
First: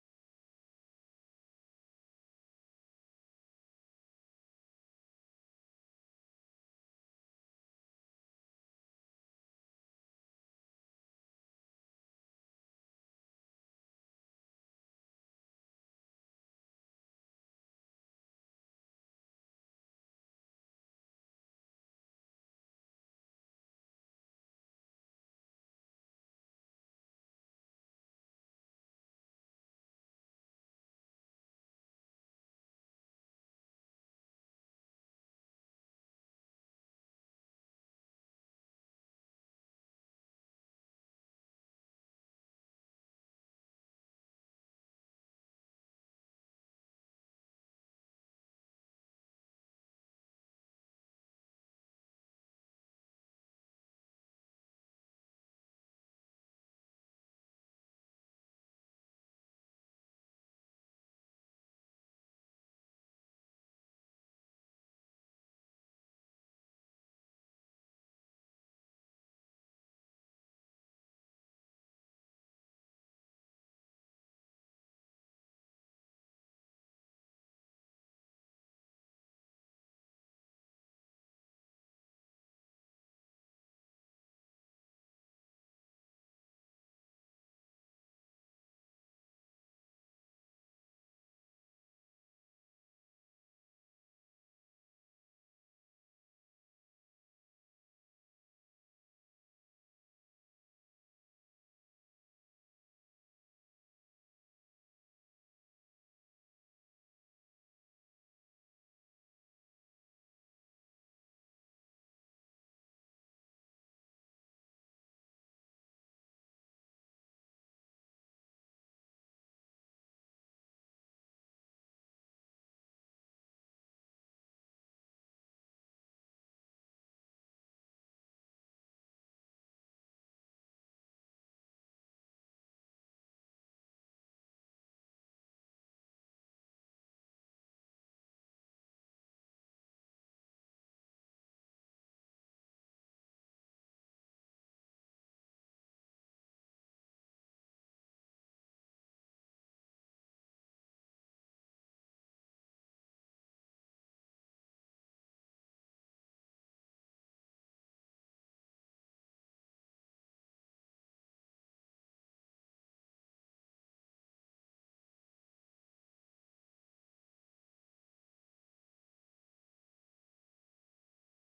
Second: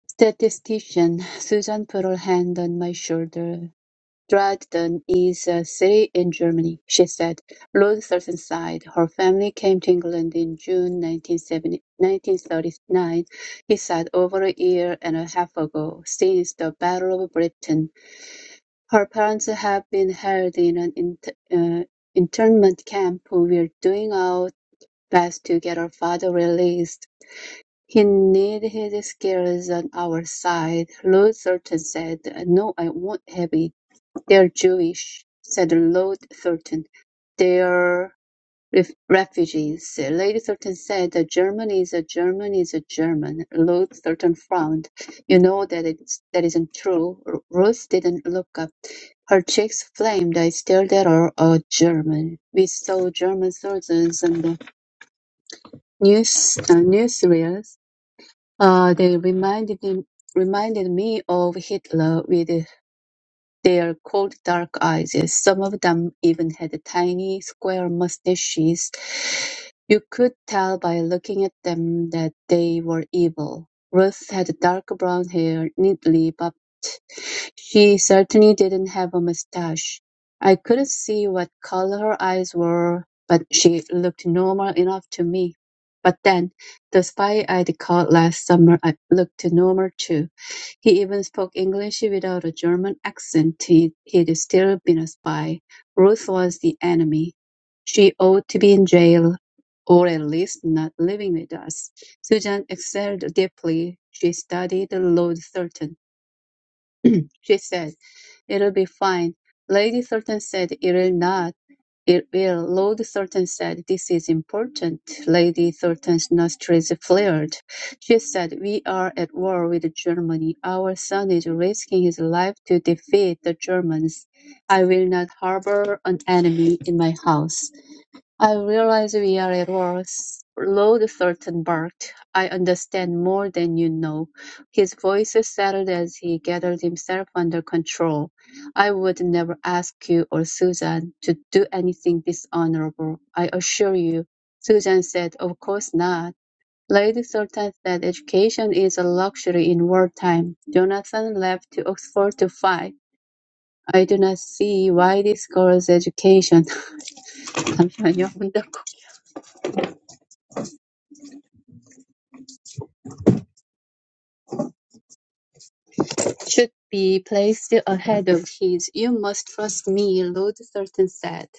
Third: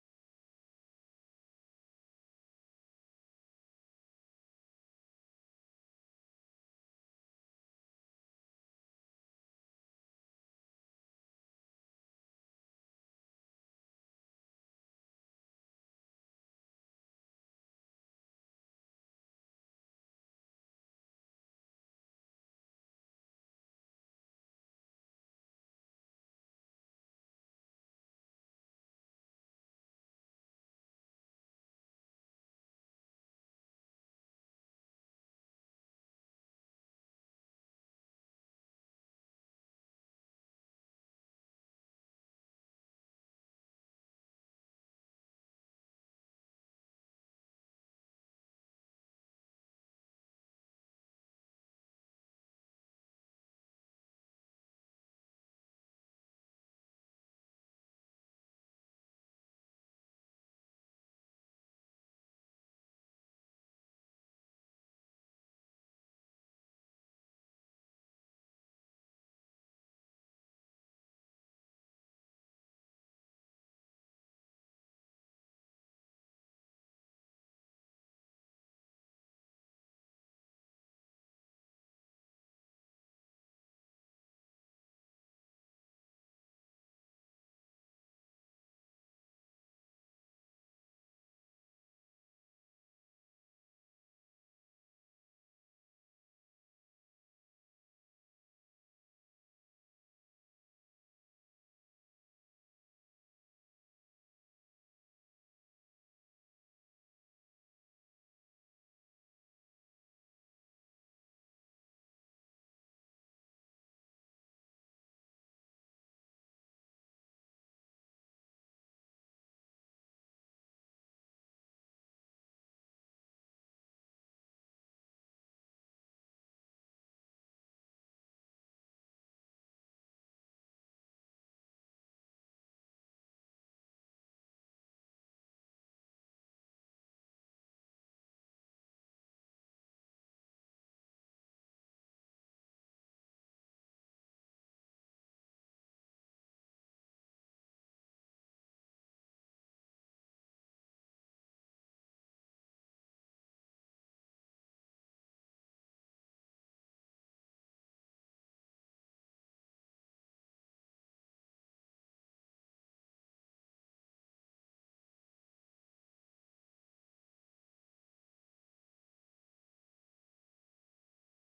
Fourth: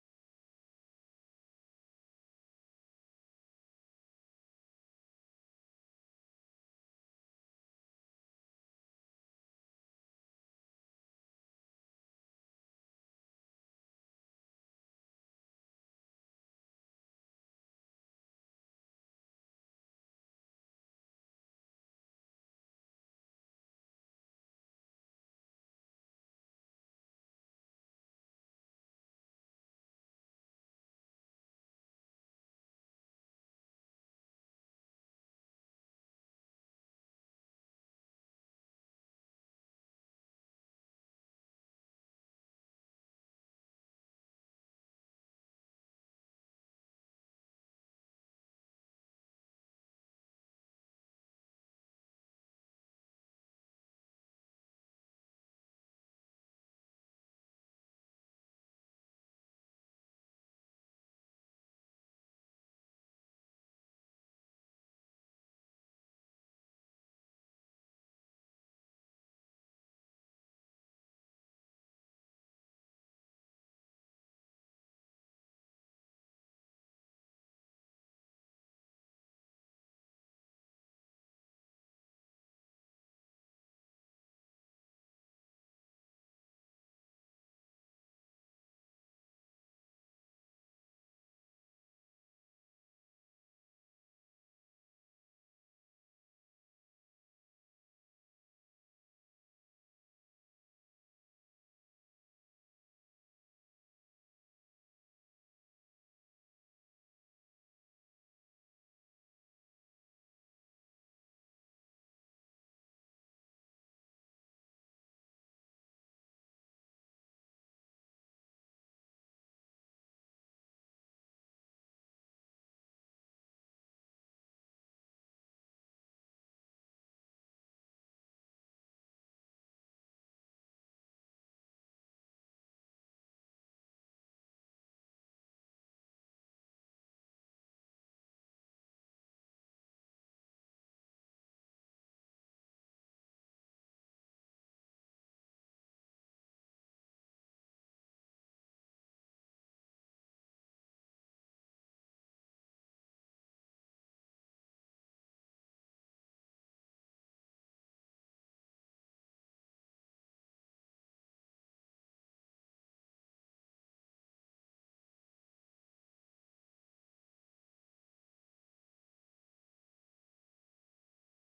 [SPEAKER 4] Statistician Susan put her hand on my shoulder. Dresden is a city in Germany, she said. Lord Sultan sighed. Her family came to England in June 1970 1939. He said over a year and a half ago, since the Battle of Britain. Her parents have been held in an int- uh, internment camp. We're doing our best to get her father released, he needs his skills on our side. Lord Thornton said, "No, I won't have it. They're Jewish," said Lord Thornton. "They're Ref- Refugees: Lady Thornton said, A German is a German is a German. Ruth Thornton frowned. You know that it's, that isn't true. Ru- Ruth didn't look up. Her cheeks flamed. I stared at her, a German. We saw German soldiers on the news, uh, newsreels. Uh, they reminded, him- reminded me of Hitler With they are called dark eyes. Some of them even had tiny, square mustaches. You could tell by looking at them that they were evil. Ruth had dark brown hair, neatly bobbed. She certainly didn't have a mustache. I couldn't see what color her eyes were, but she looked normal enough to me. But then, the spy I'd caught last summer I looked normal too. He even spoke English without a German accent. He- He'd still been a spy. Ruth was the enemy. She ought to be in jail, or at least not living with us. Susan excelled deeply. She studied Lord Thurton. She said, It'll be fine. Lady Thurton said it'll not. "It will," Lord Thornton said. "This is important." Lady Thornton's nostrils flared. She said, "We are at war with Germany. Our son is risking his life to defeat the Germans. I will not harbour an enemy in my house." I realize we are at war, s- Lord Thornton barked. I understand more than you know. His voice settled as he gathered himself under control. I would never ask you or Susan to do anything dishonorable, I assure you. Susan said, Of course not. Lady Thornton said education is a luxury in wartime. Jonathan left to Oxford to fight. I do not see why this girl's education. *laughs* 잠시만요. 문 닫고. *laughs* should be placed ahead of his "You must trust me," Lord Thornton said.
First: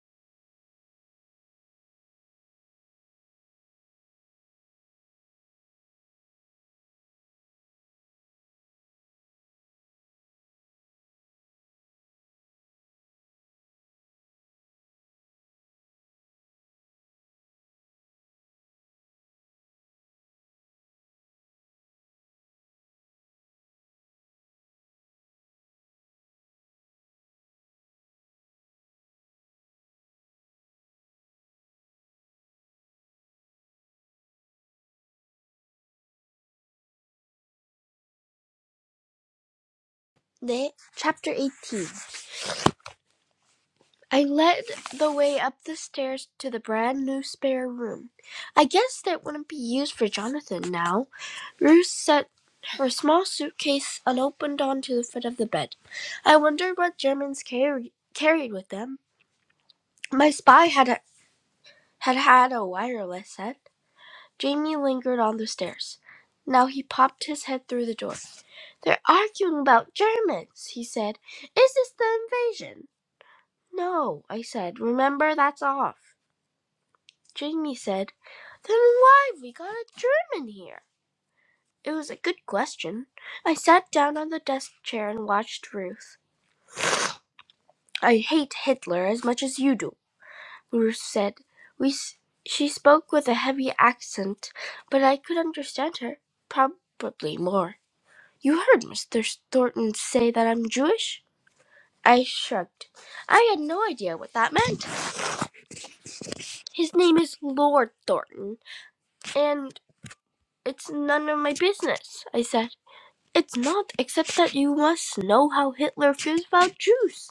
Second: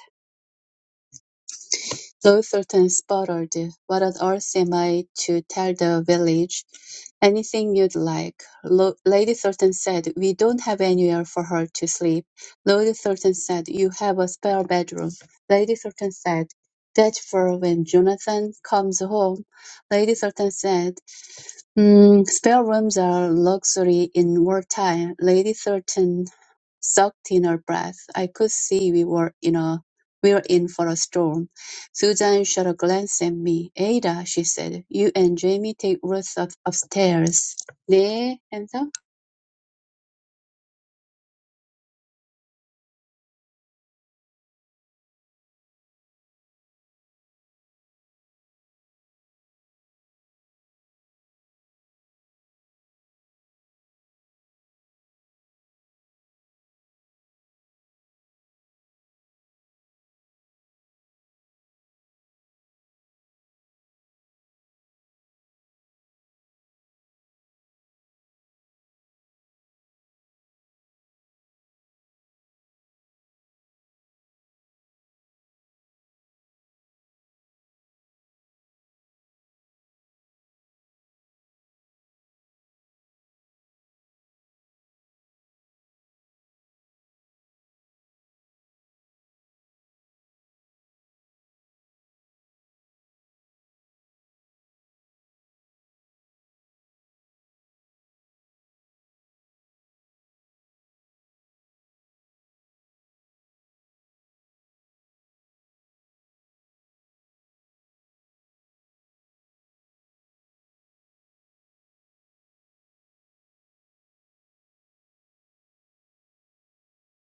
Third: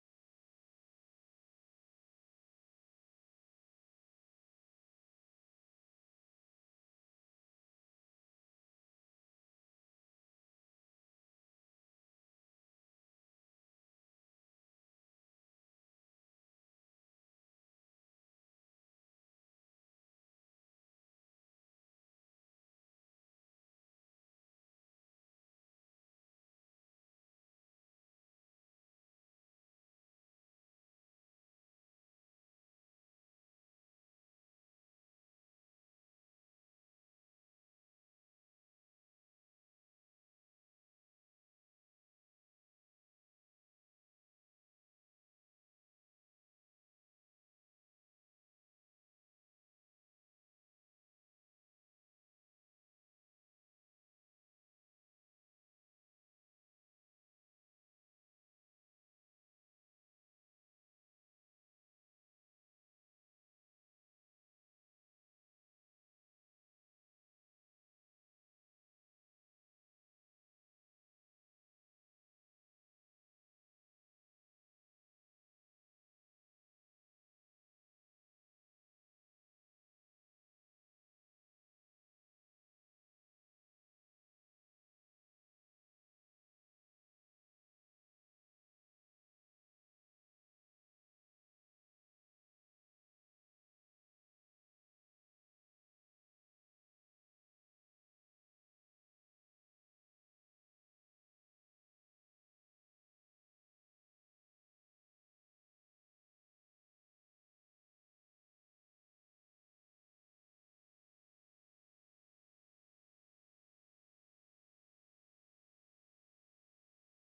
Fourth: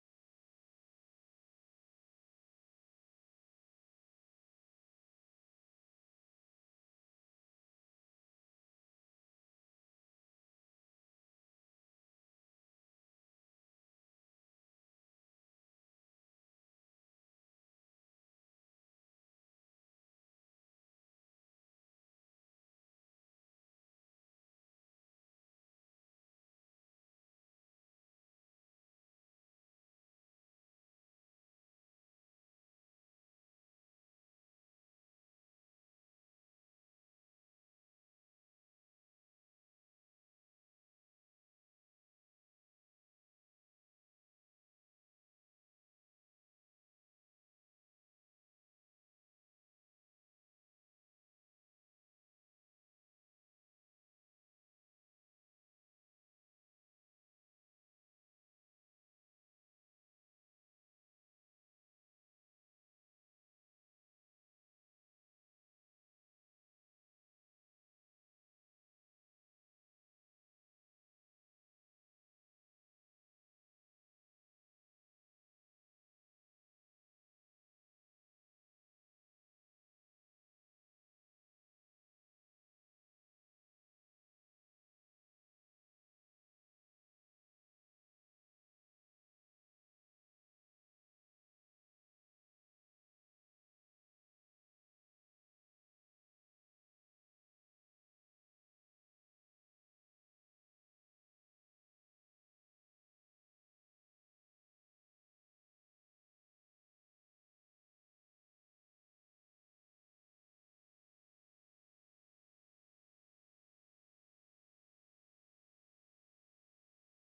[SPEAKER 4] Lord Thornton sputtered, "What on earth am I to tell the village? Anything you'd like." Lo- Lady Thornton said, "We don't have anywhere for her to sleep." Lord Thornton said, "You have a spare bedroom." Lady Thornton said, "That's for when Jonathan comes home." Lady Thornton said. Mm, spare rooms are luxury in wartime. Lady Thornton sucked in her breath. I could see we were in a we were in for a storm. Susan shot a glance at me. Ada, she said, you and Jamie take Ruth up, upstairs. 네, handsome.
[SPEAKER 2] 네, chapter 18. I led the way up the stairs to the brand new spare room. I guessed it wouldn't be used for Jonathan now. Ruth set her small suitcase unopened onto the foot of the bed. I wondered what Germans carry, carried with them. My spy had a, had had a wireless set. Jamie lingered on the stairs. Now he popped his head through the door. They're arguing about Germans, he said. Is this the invasion? No, I said. Remember, that's off. Jamie said, Then why have we got a German here? It was a good question. I sat down on the desk chair and watched Ruth. I hate Hitler as much as you do, Ruth said. We, she spoke with a heavy accent, but I could understand her, probably more. You heard Mr. Thornton say that I'm Jewish? I shrugged. I had no idea what that meant. His name is Lord Thornton, and it's none of my business, I said. It's not, except that you must know how Hitler feels about Jews.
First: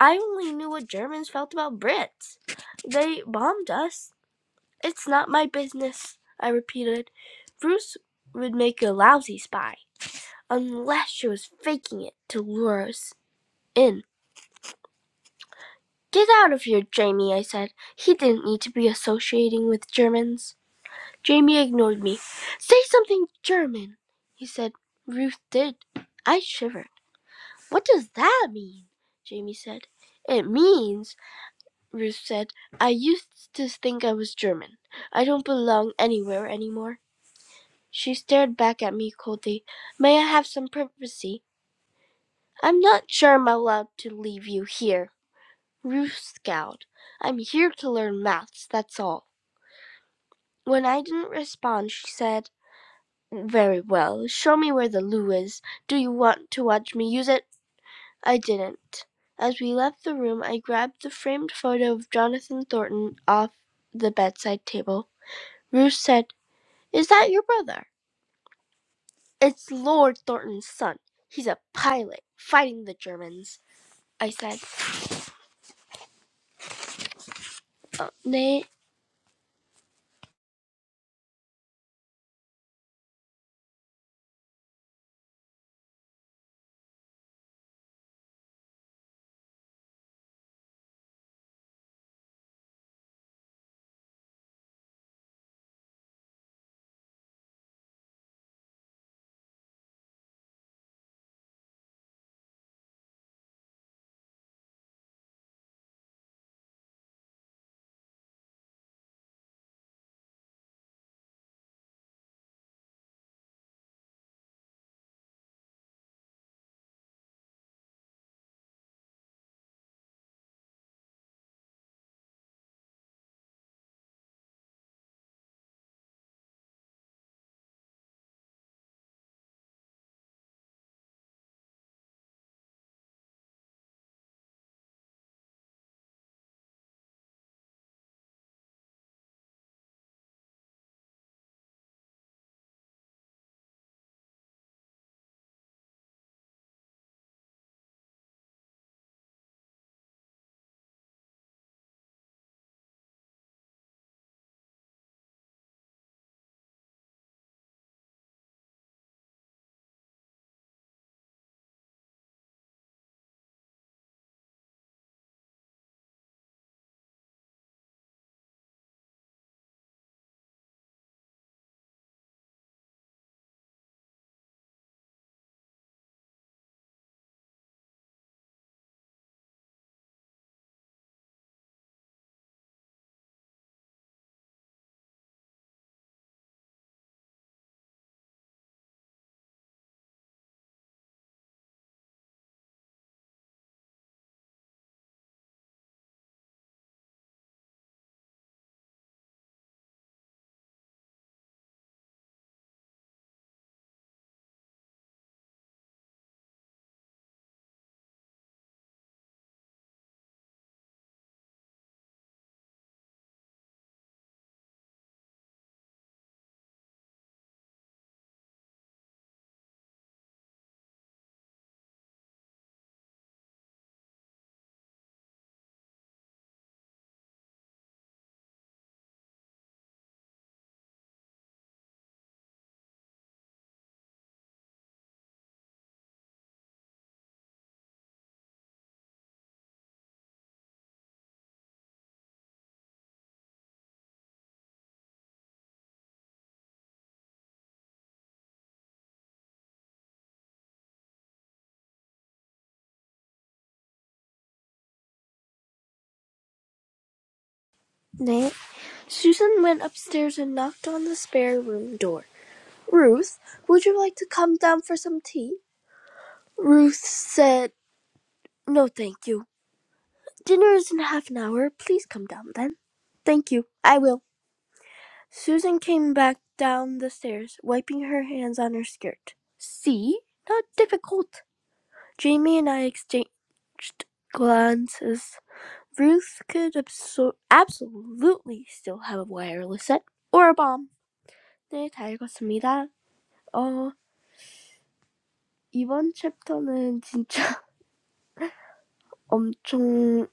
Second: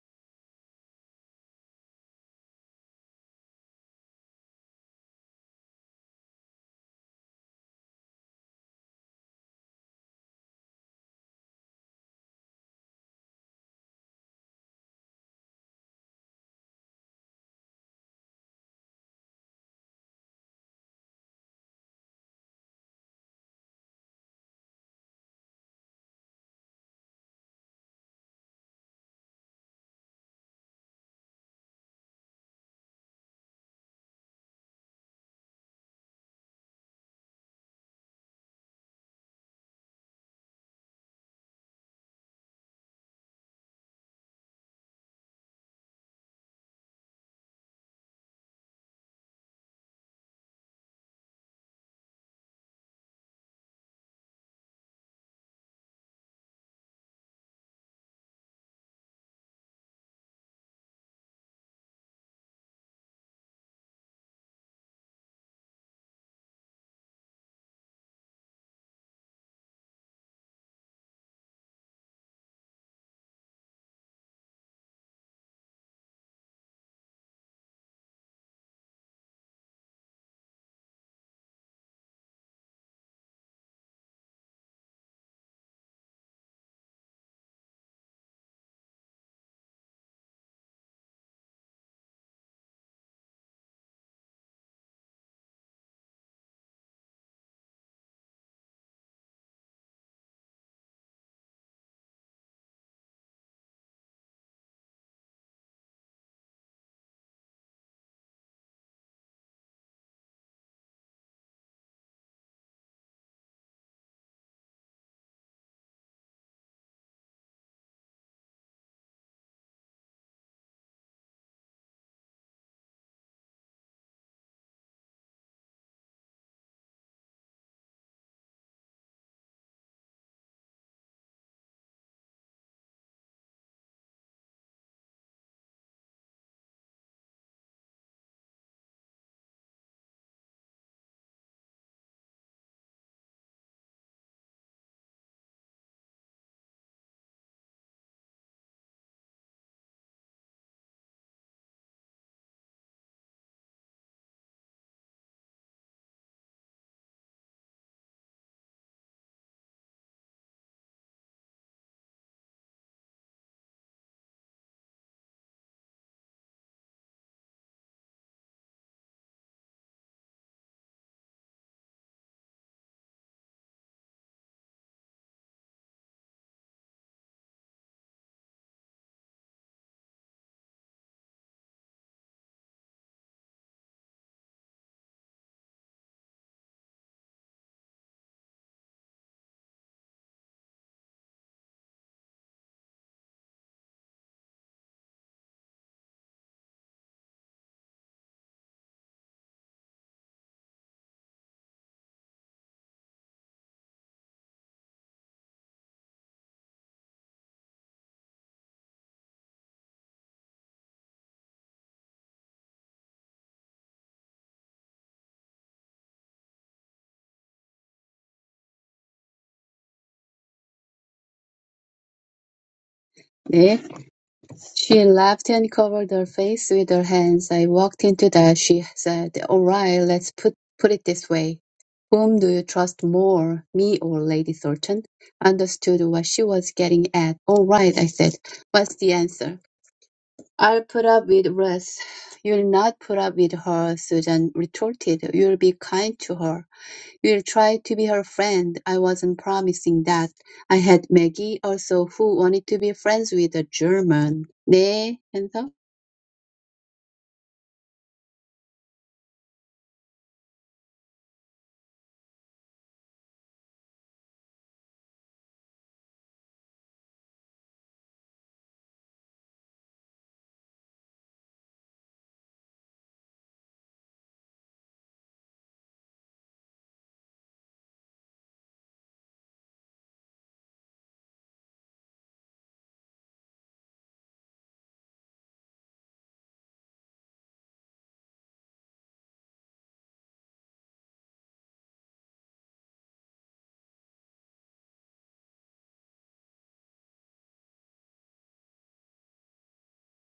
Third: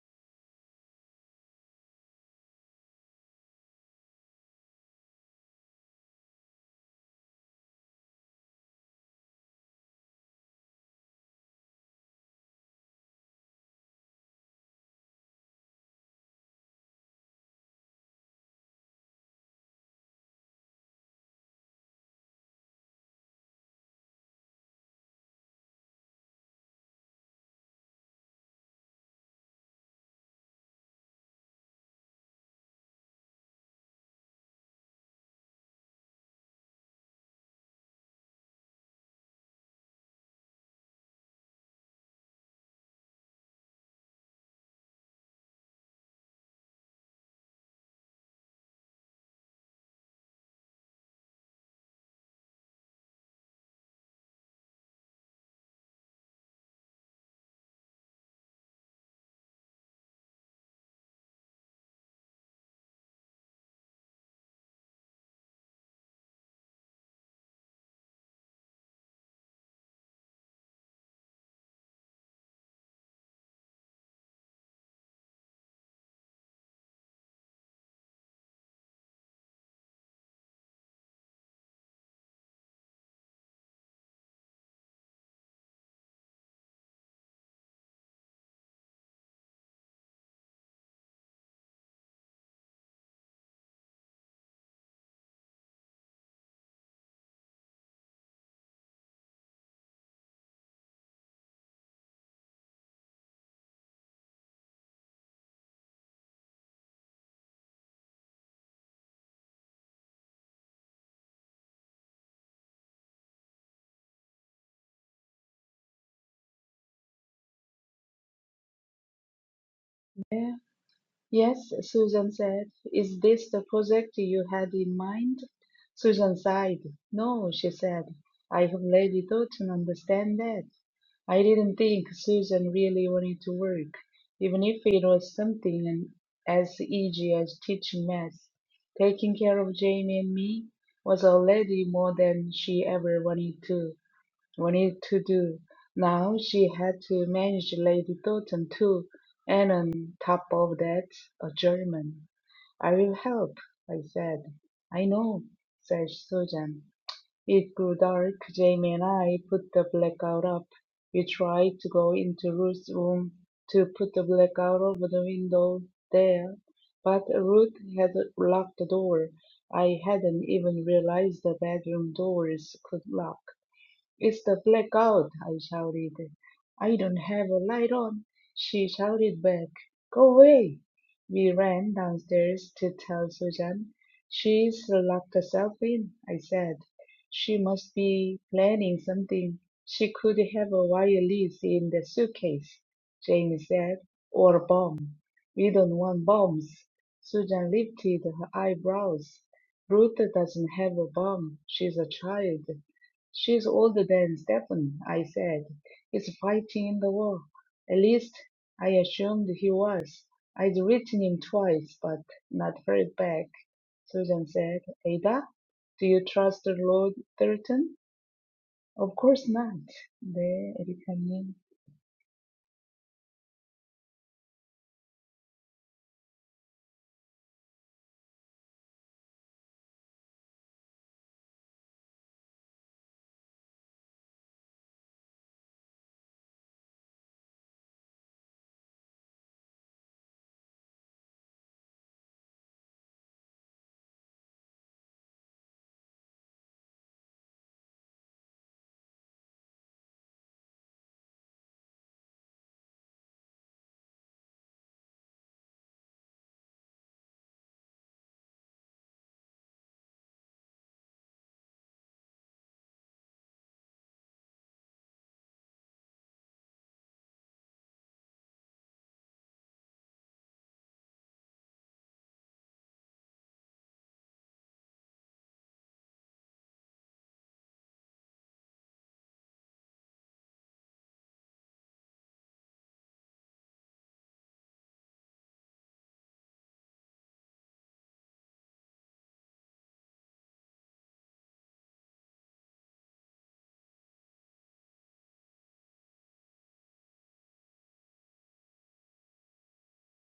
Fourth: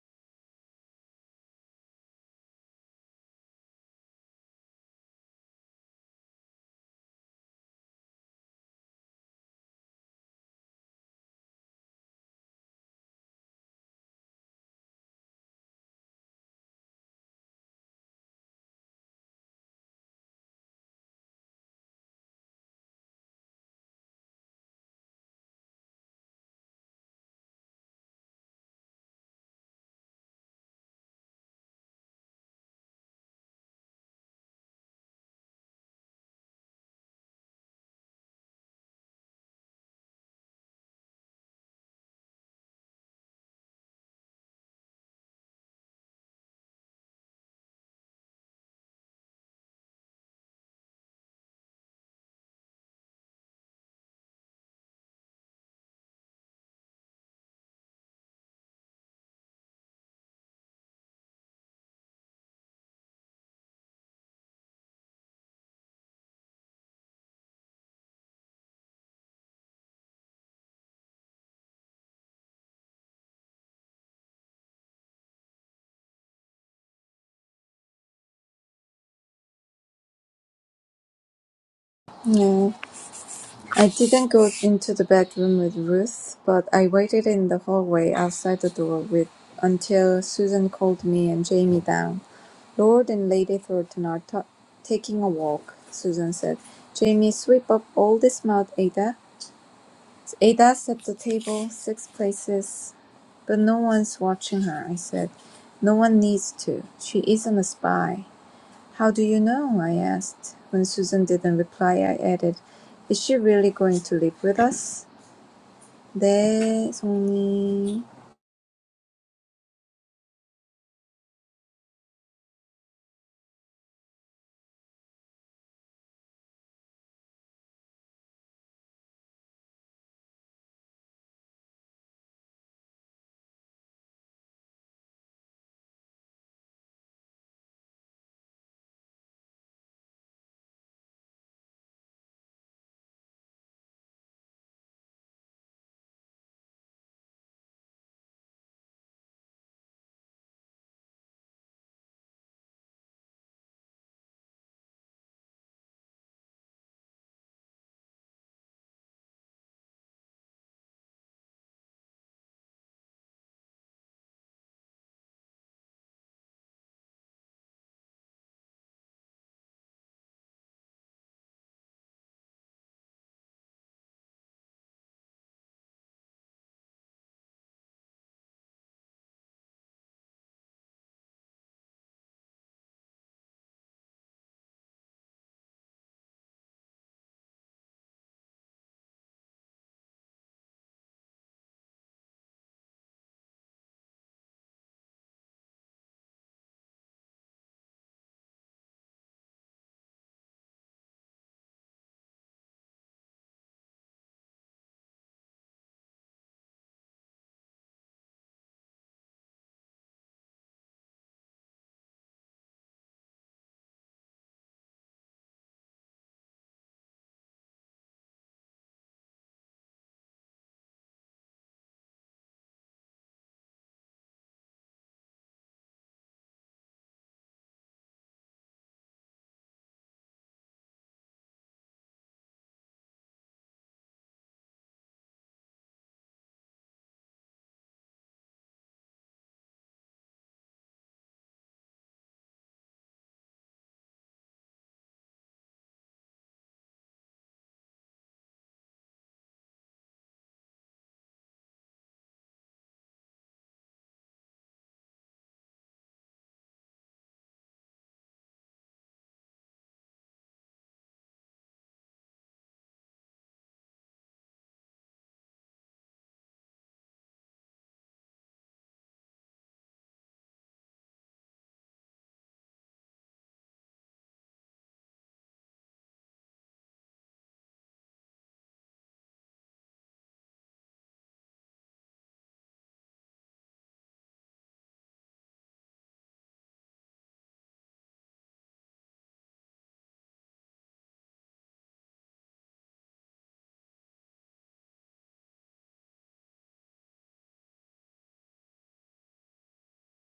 [SPEAKER 2] I only knew what Germans felt about Brits. They bombed us. It's not my business, I repeated. Bruce would make a lousy spy, unless she was faking it to lure us in. Get out of here, Jamie, I said. He didn't need to be associating with Germans. Jamie ignored me. Say something German, he said. Ruth did. I shivered. What does that mean? Jamie said. It means, Ruth said, I used to think I was German. I don't belong anywhere anymore. She stared back at me coldly. May I have some privacy? I'm not sure I'm allowed to leave you here. Ruth scowled. I'm here to learn maths, that's all. When I didn't respond, she said, Very well. Show me where the loo is. Do you want to watch me use it? I didn't. As we left the room, I grabbed the framed photo of Jonathan Thornton off the bedside table. Ruth said, Is that your brother? It's Lord Thornton's son. He's a pilot, fighting the Germans. I said, oh, Nay,
[SPEAKER 1] I didn't go into the bedroom with Ruth, but I waited in the hallway outside the door with until Susan called me and Jamie down. Lord and Lady Thornton are ta taking a walk, Susan said. Jamie, sweep up all this mud, Ada. Ada set the table six places, but no one's watching her, I said. No one needs to. She isn't a spy. How do you know? I asked. When Susan didn't reply, I added, Is she really going to live with us? 네, 송이.
[SPEAKER 3] Yes, Susan said. Is this the project you had in mind? Susan sighed. No, she said. I have already thought and understand that. I didn't think Susan really wanted to work, even if it was something as easy as teaching math. Taking care of Jamie and me was already more than she ever wanted to we need to do. Now she had to manage Lady Doughton too, and on top of that, a German. I will help, I said. I know, said Susan. It grew dark. Jamie and I put the blackout up. We tried to go into Ruth's room to put the blackout over the window there, but Ruth had locked the door. I hadn't even realized the bedroom doors could lock. It's the blackout, I shouted. I don't have a light on, she shouted back. Go away. We ran downstairs to tell Susan. She's locked herself in, I said. She must be planning something. She could have a wire lease in the suitcase, Jamie said, or a bomb. We don't want bombs. Susan lifted her eyebrows. Ruth doesn't have a bomb. She's a child. She's older than Stephen, I said. He's fighting in the war. At least I assumed he was. I'd written him twice, but not heard back. Susan said, Ada, do you trust Lord Thurton? Of course not. 네, 에리카님.
[SPEAKER 4] "네." She laughed and covered her face with her hands. "I walked into that," she said. "All right, let's put put it this way. Whom do you trust more, me or Lady Thornton?" Understood what she was getting at. "All right," I said. "What's the answer?" "I'll put up with Ruth." "You'll not put up with her," Susan retorted. "You'll be kind to her." Will tried to be her friend. I wasn't promising that. I had Maggie also who wanted to be friends with a German. 네, 해서
[SPEAKER 2] nay. Susan went upstairs and knocked on the spare room door. Ruth, would you like to come down for some tea? Ruth said, No, thank you. Dinner is in half an hour. Please come down then. Thank you. I will. Susan came back down the stairs, wiping her hands on her skirt. See? Not difficult. Jamie and I exchanged glances. Ruth could absor- absolutely still have a wireless set or a bomb. 네, 다 읽었습니다. 어, 이번 챕터는 진짜 엄청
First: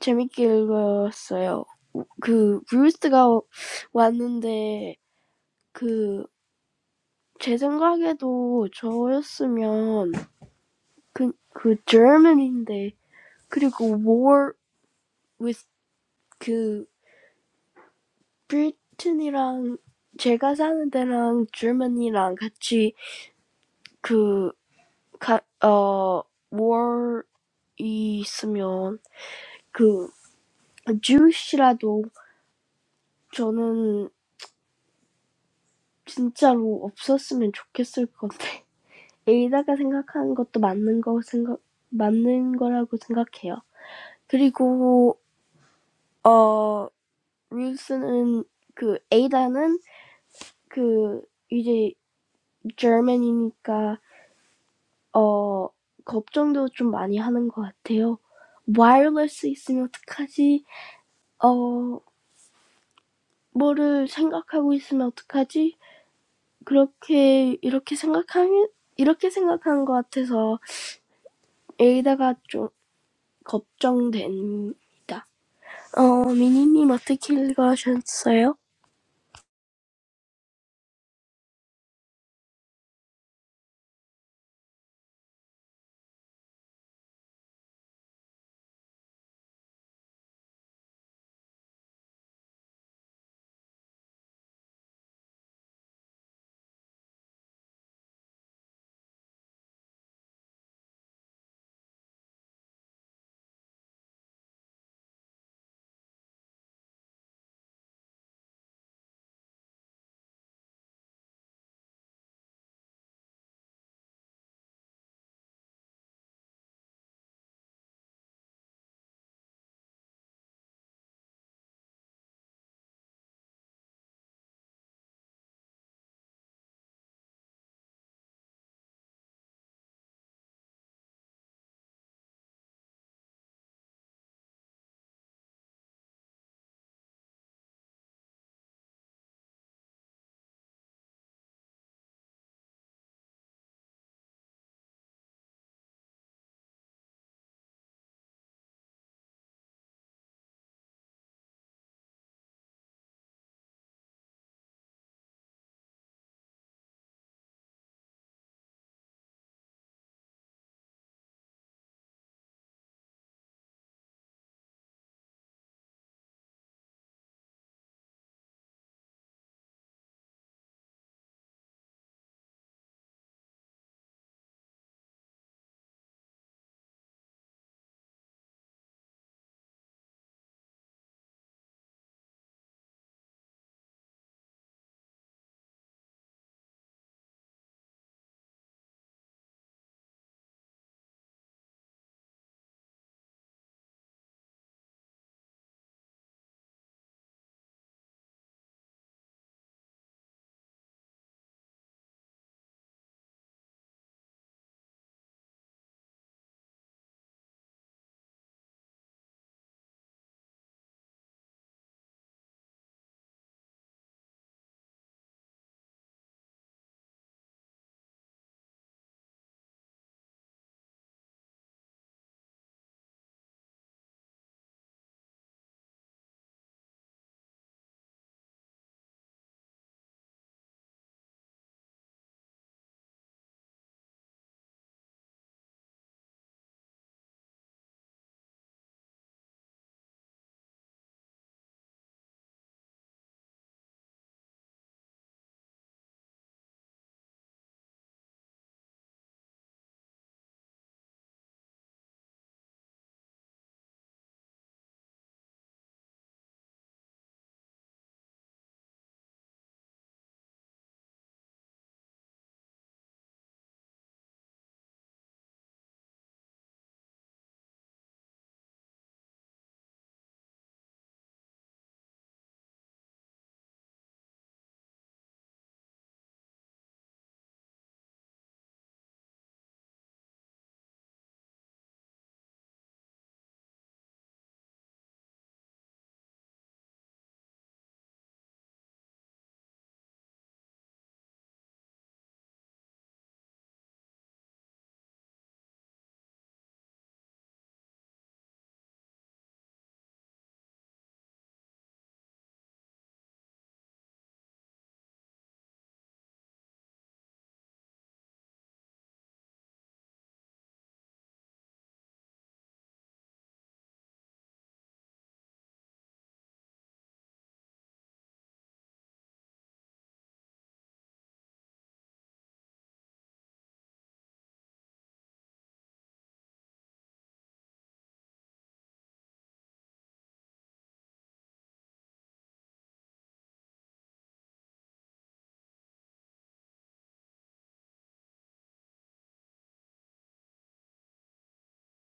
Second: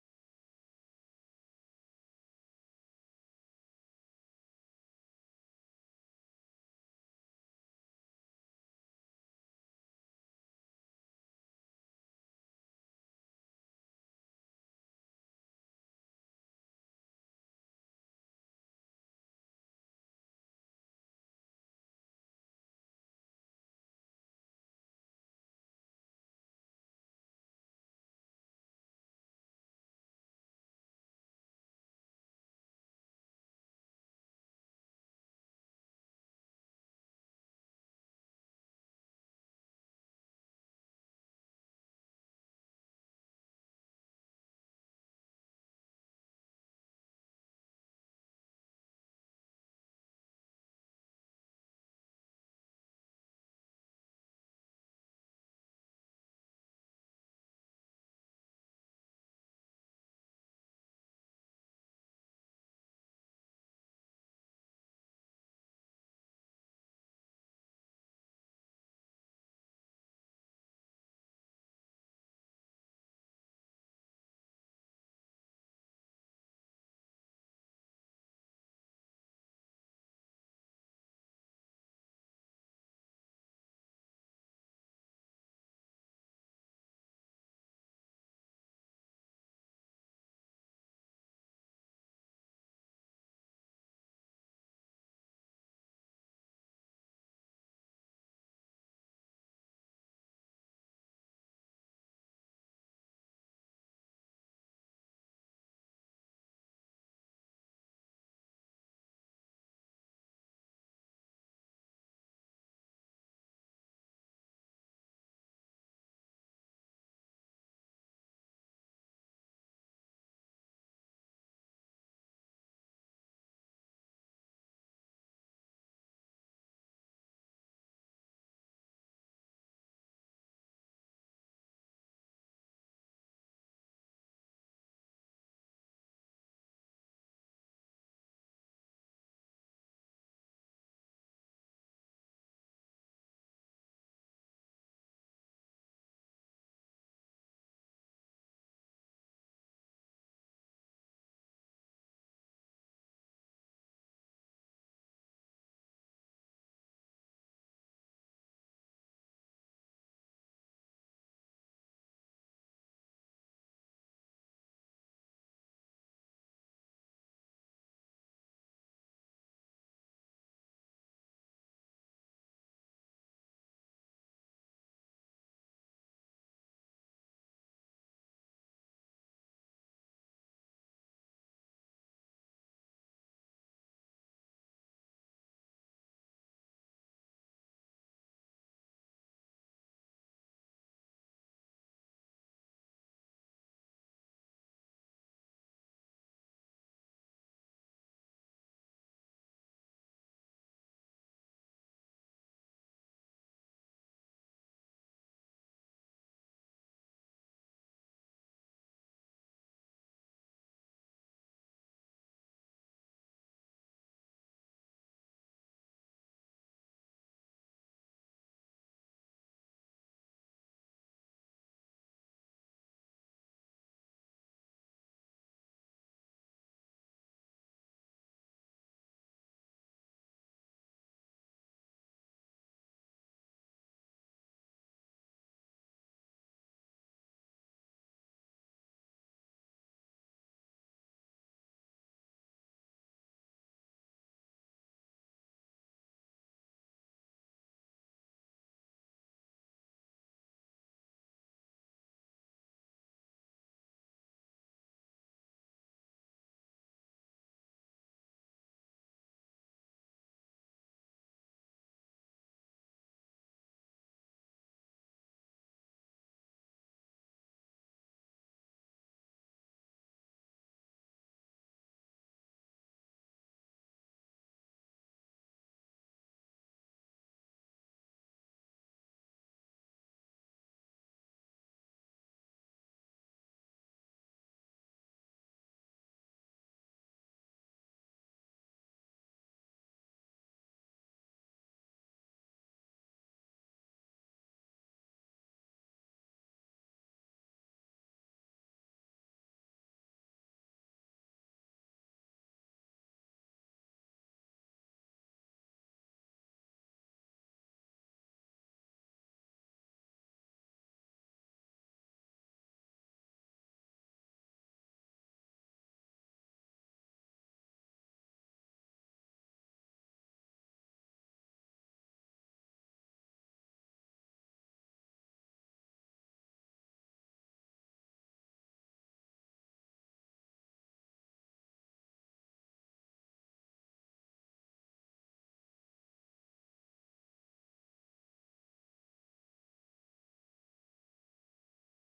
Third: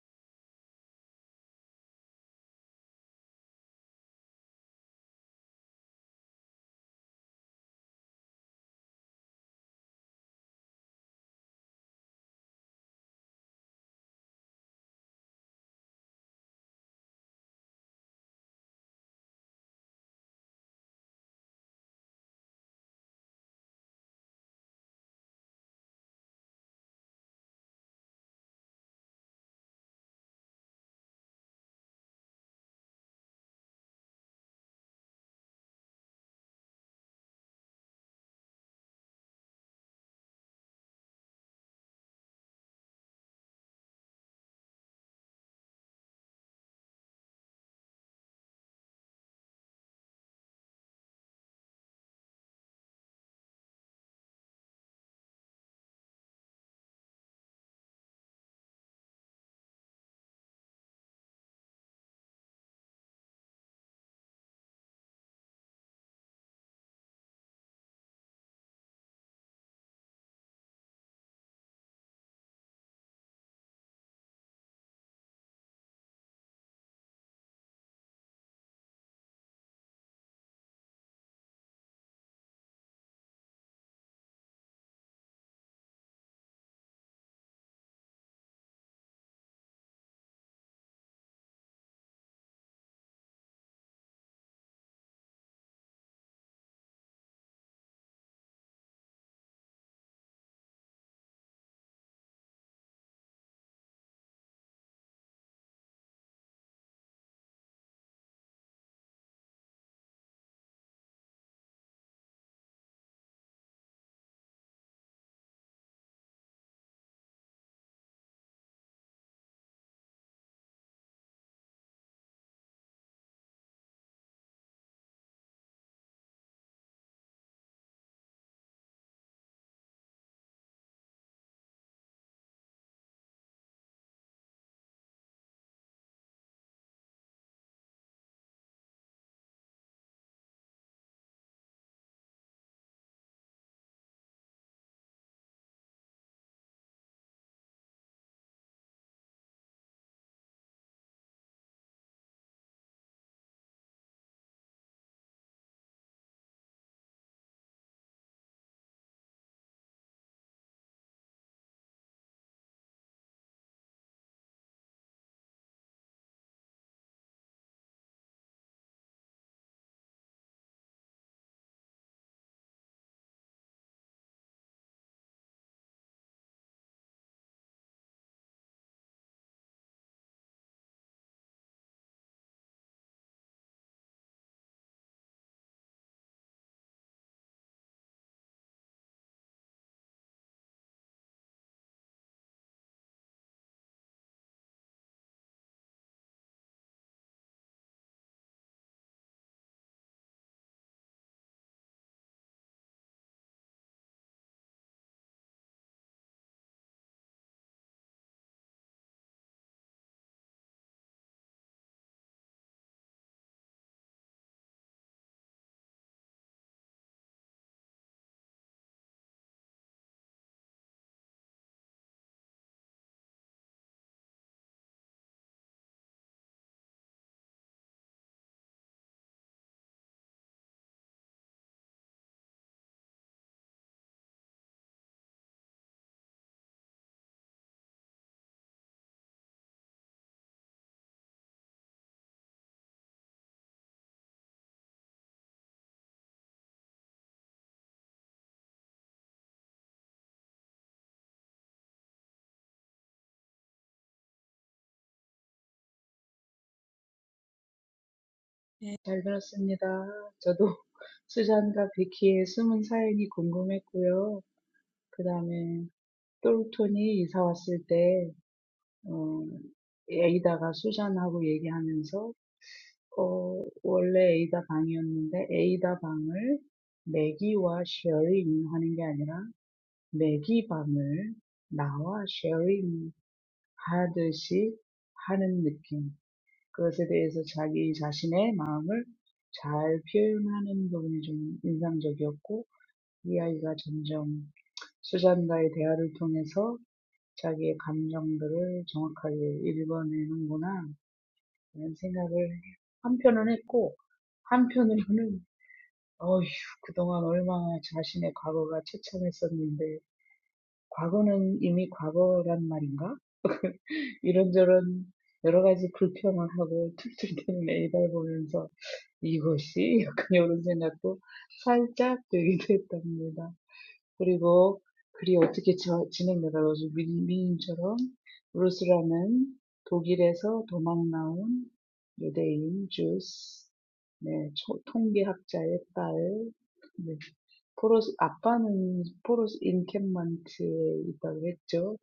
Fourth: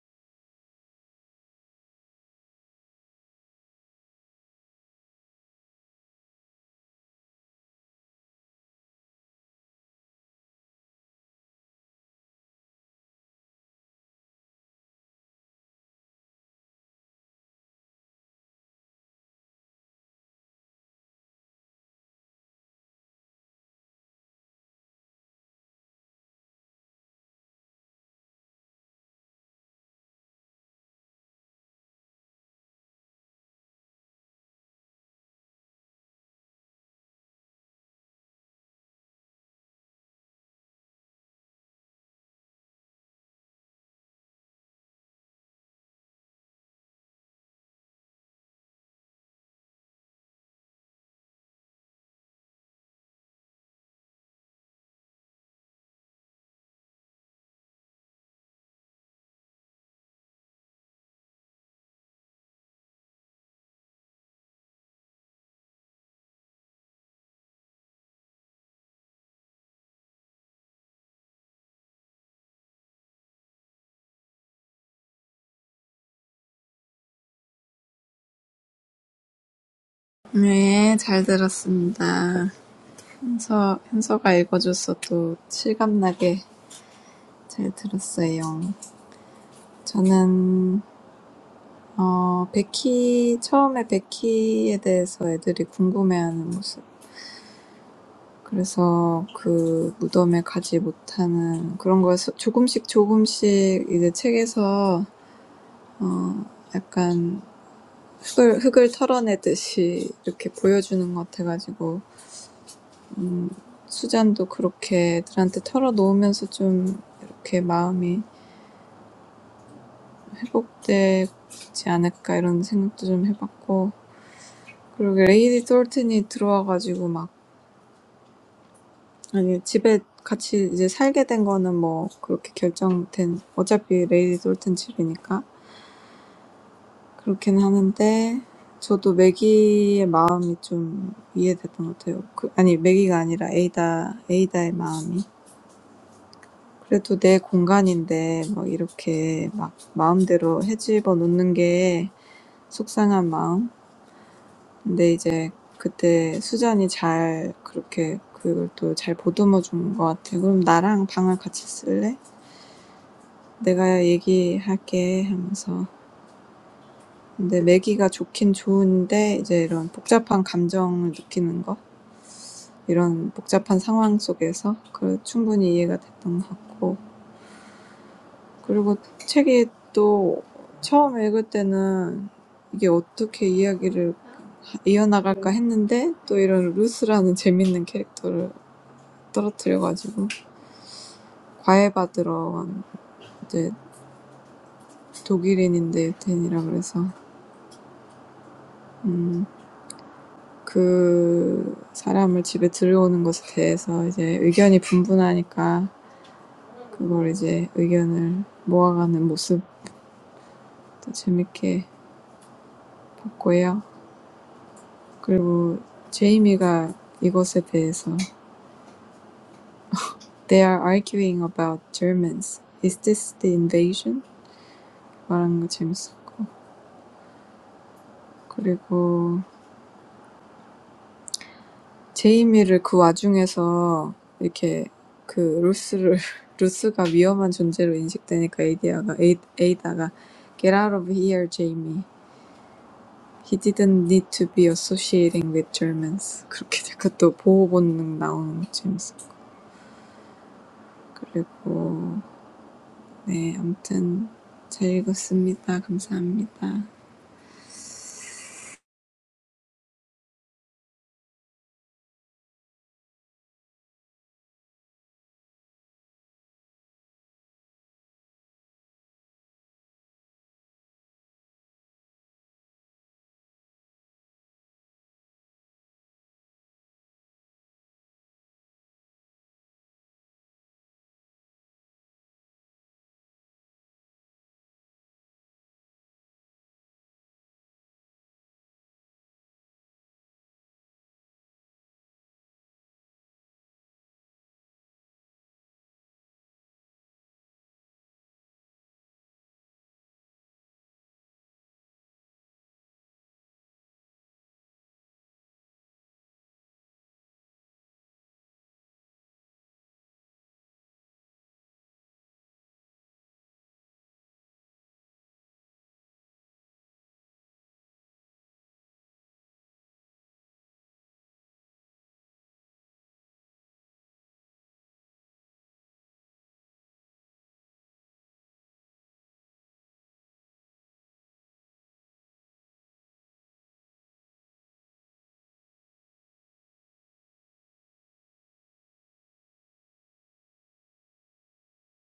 [SPEAKER 2] 재밌게 읽었어요. *laughs* 그 루스가 왔는데 그 제 생각에도 저였으면 그, 그 German인데 그리고 war with 그 Britain이랑 제가 사는 데랑 Germany랑 같이 그 가, 어, war 있으면 그 Jewish라도 저는 진짜로 없었으면 좋겠을 건데 *laughs* 에이다가 생각하는 것도 맞는 거 생각 맞는 거라고 생각해요. 그리고 어 루스는 그 에이다는 그 이제 German이니까 어 걱정도 좀 많이 하는 것 같아요. wireless 있으면 어떡하지? 어 뭐를 생각하고 있으면 어떡하지? 그렇게 이렇게 생각하면 이렇게 생각하는 것 같아서 에이다가 좀 걱정됩니다. 어 미니님 어떻게 읽으셨어요?
[SPEAKER 1] 네, 잘 들었습니다. 현서, 현서가 읽어줘서 또 실감나게 잘 들었어요. 저는, 어, 베키, 처음에 베키에 대해서 애들이 궁금해하는 모습. 그래서 그 무덤에 가지 못하는 그런 걸 조금씩 조금씩 이제 책에서, 어, 약간 흙을, 흙을 털어내듯이 이렇게 보여주는 것 같아가지고 음, 수잔도 그렇게 애들한테 털어놓으면서 좀 이렇게 마음이 회복되지 않을까 이런 생각도 좀 해봤고 그리고 레이디 톨튼이 들어와가지고 막 아니 집에 같이 이제 살게 된 거는 뭐 그렇게 결정된 어차피 레이디 톨튼 집이니까 그렇긴 하는데 저도 매기의 마음이 좀 이해됐던 것 같아요. 그, 아니 매기가 아니라 에이다 에이다의 마음이 그래도 내 공간인데 막 이렇게 막 마음대로 헤집어 놓는 게 속상한 마음. 근데 이제 그때 수잔이 잘 그렇게 그걸 또 잘 보듬어 준 것 같아. 그럼 나랑 방을 같이 쓸래? 내가 얘기할게 하면서. 근데 매기가 좋긴 좋은데 이제 이런 복잡한 감정을 느끼는 거, 이런 복잡한 상황 속에서 그 충분히 이해가 됐던 것 같고. 그리고 책이 또 처음 읽을 때는 이게 어떻게 이야기를 이어나갈까 했는데 또 이런 루스라는 재밌는 캐릭터를 떨어뜨려가지고 과외받으러 간 이제 독일인인데 덴이라 그래서 음, 그 사람을 집에 들여오는 것에 대해서 이제 의견이 분분하니까 그걸 이제 의견을 모아가는 모습도 재밌게 봤고요. 그리고 제이미가 이것에 대해서 They are arguing about Germans. Is this the invasion? 말하는 거 재밌었고. 그리고 제이미를 그 와중에서 이렇게 그 루스를 *laughs* 루스가 위험한 존재로 인식되니까 에이디아가 에이, 에이다가 Get out of here, Jamie. He didn't need to be associating with Germans. 그렇게 되고 또 보호 본능 나오는 거 재밌었고. 그리고 네, 아무튼 잘 읽었습니다. 감사합니다.
[SPEAKER 3] 네, 잘 들었습니다. 저도 *laughs* 수잔과 비키의 숨은 사연이 궁금했고요. 그 다음에 똘톤이 이사 왔을 때, 어, 에이다가 수잔하고 얘기하면서 어, 원래 에이다 방이었는데 에이다 방을 매기와 sharing 하는 게 아니라 매기 방을 나와 sharing 하듯이 하는 느낌. 그것에 대해서 자기 자신의 마음을 잘 표현하는 부분이 좀 인상적이었고 이 아이가 점점 수잔과의 대화를 통해서 자기의 감정들을 정확하게 읽어내는구나 이런 생각을 한편은 했고 한편으로는 Oh, that. 그리고 글이 어떻게 저- 진행되더라고요. 민- 민님처럼 루스라는 독일에서 도망 나온 유대인 주스, 네, 초- 통계학자의 딸, 네, 포로스, 아빠는 포로스 인캠먼트에 있다고 했죠.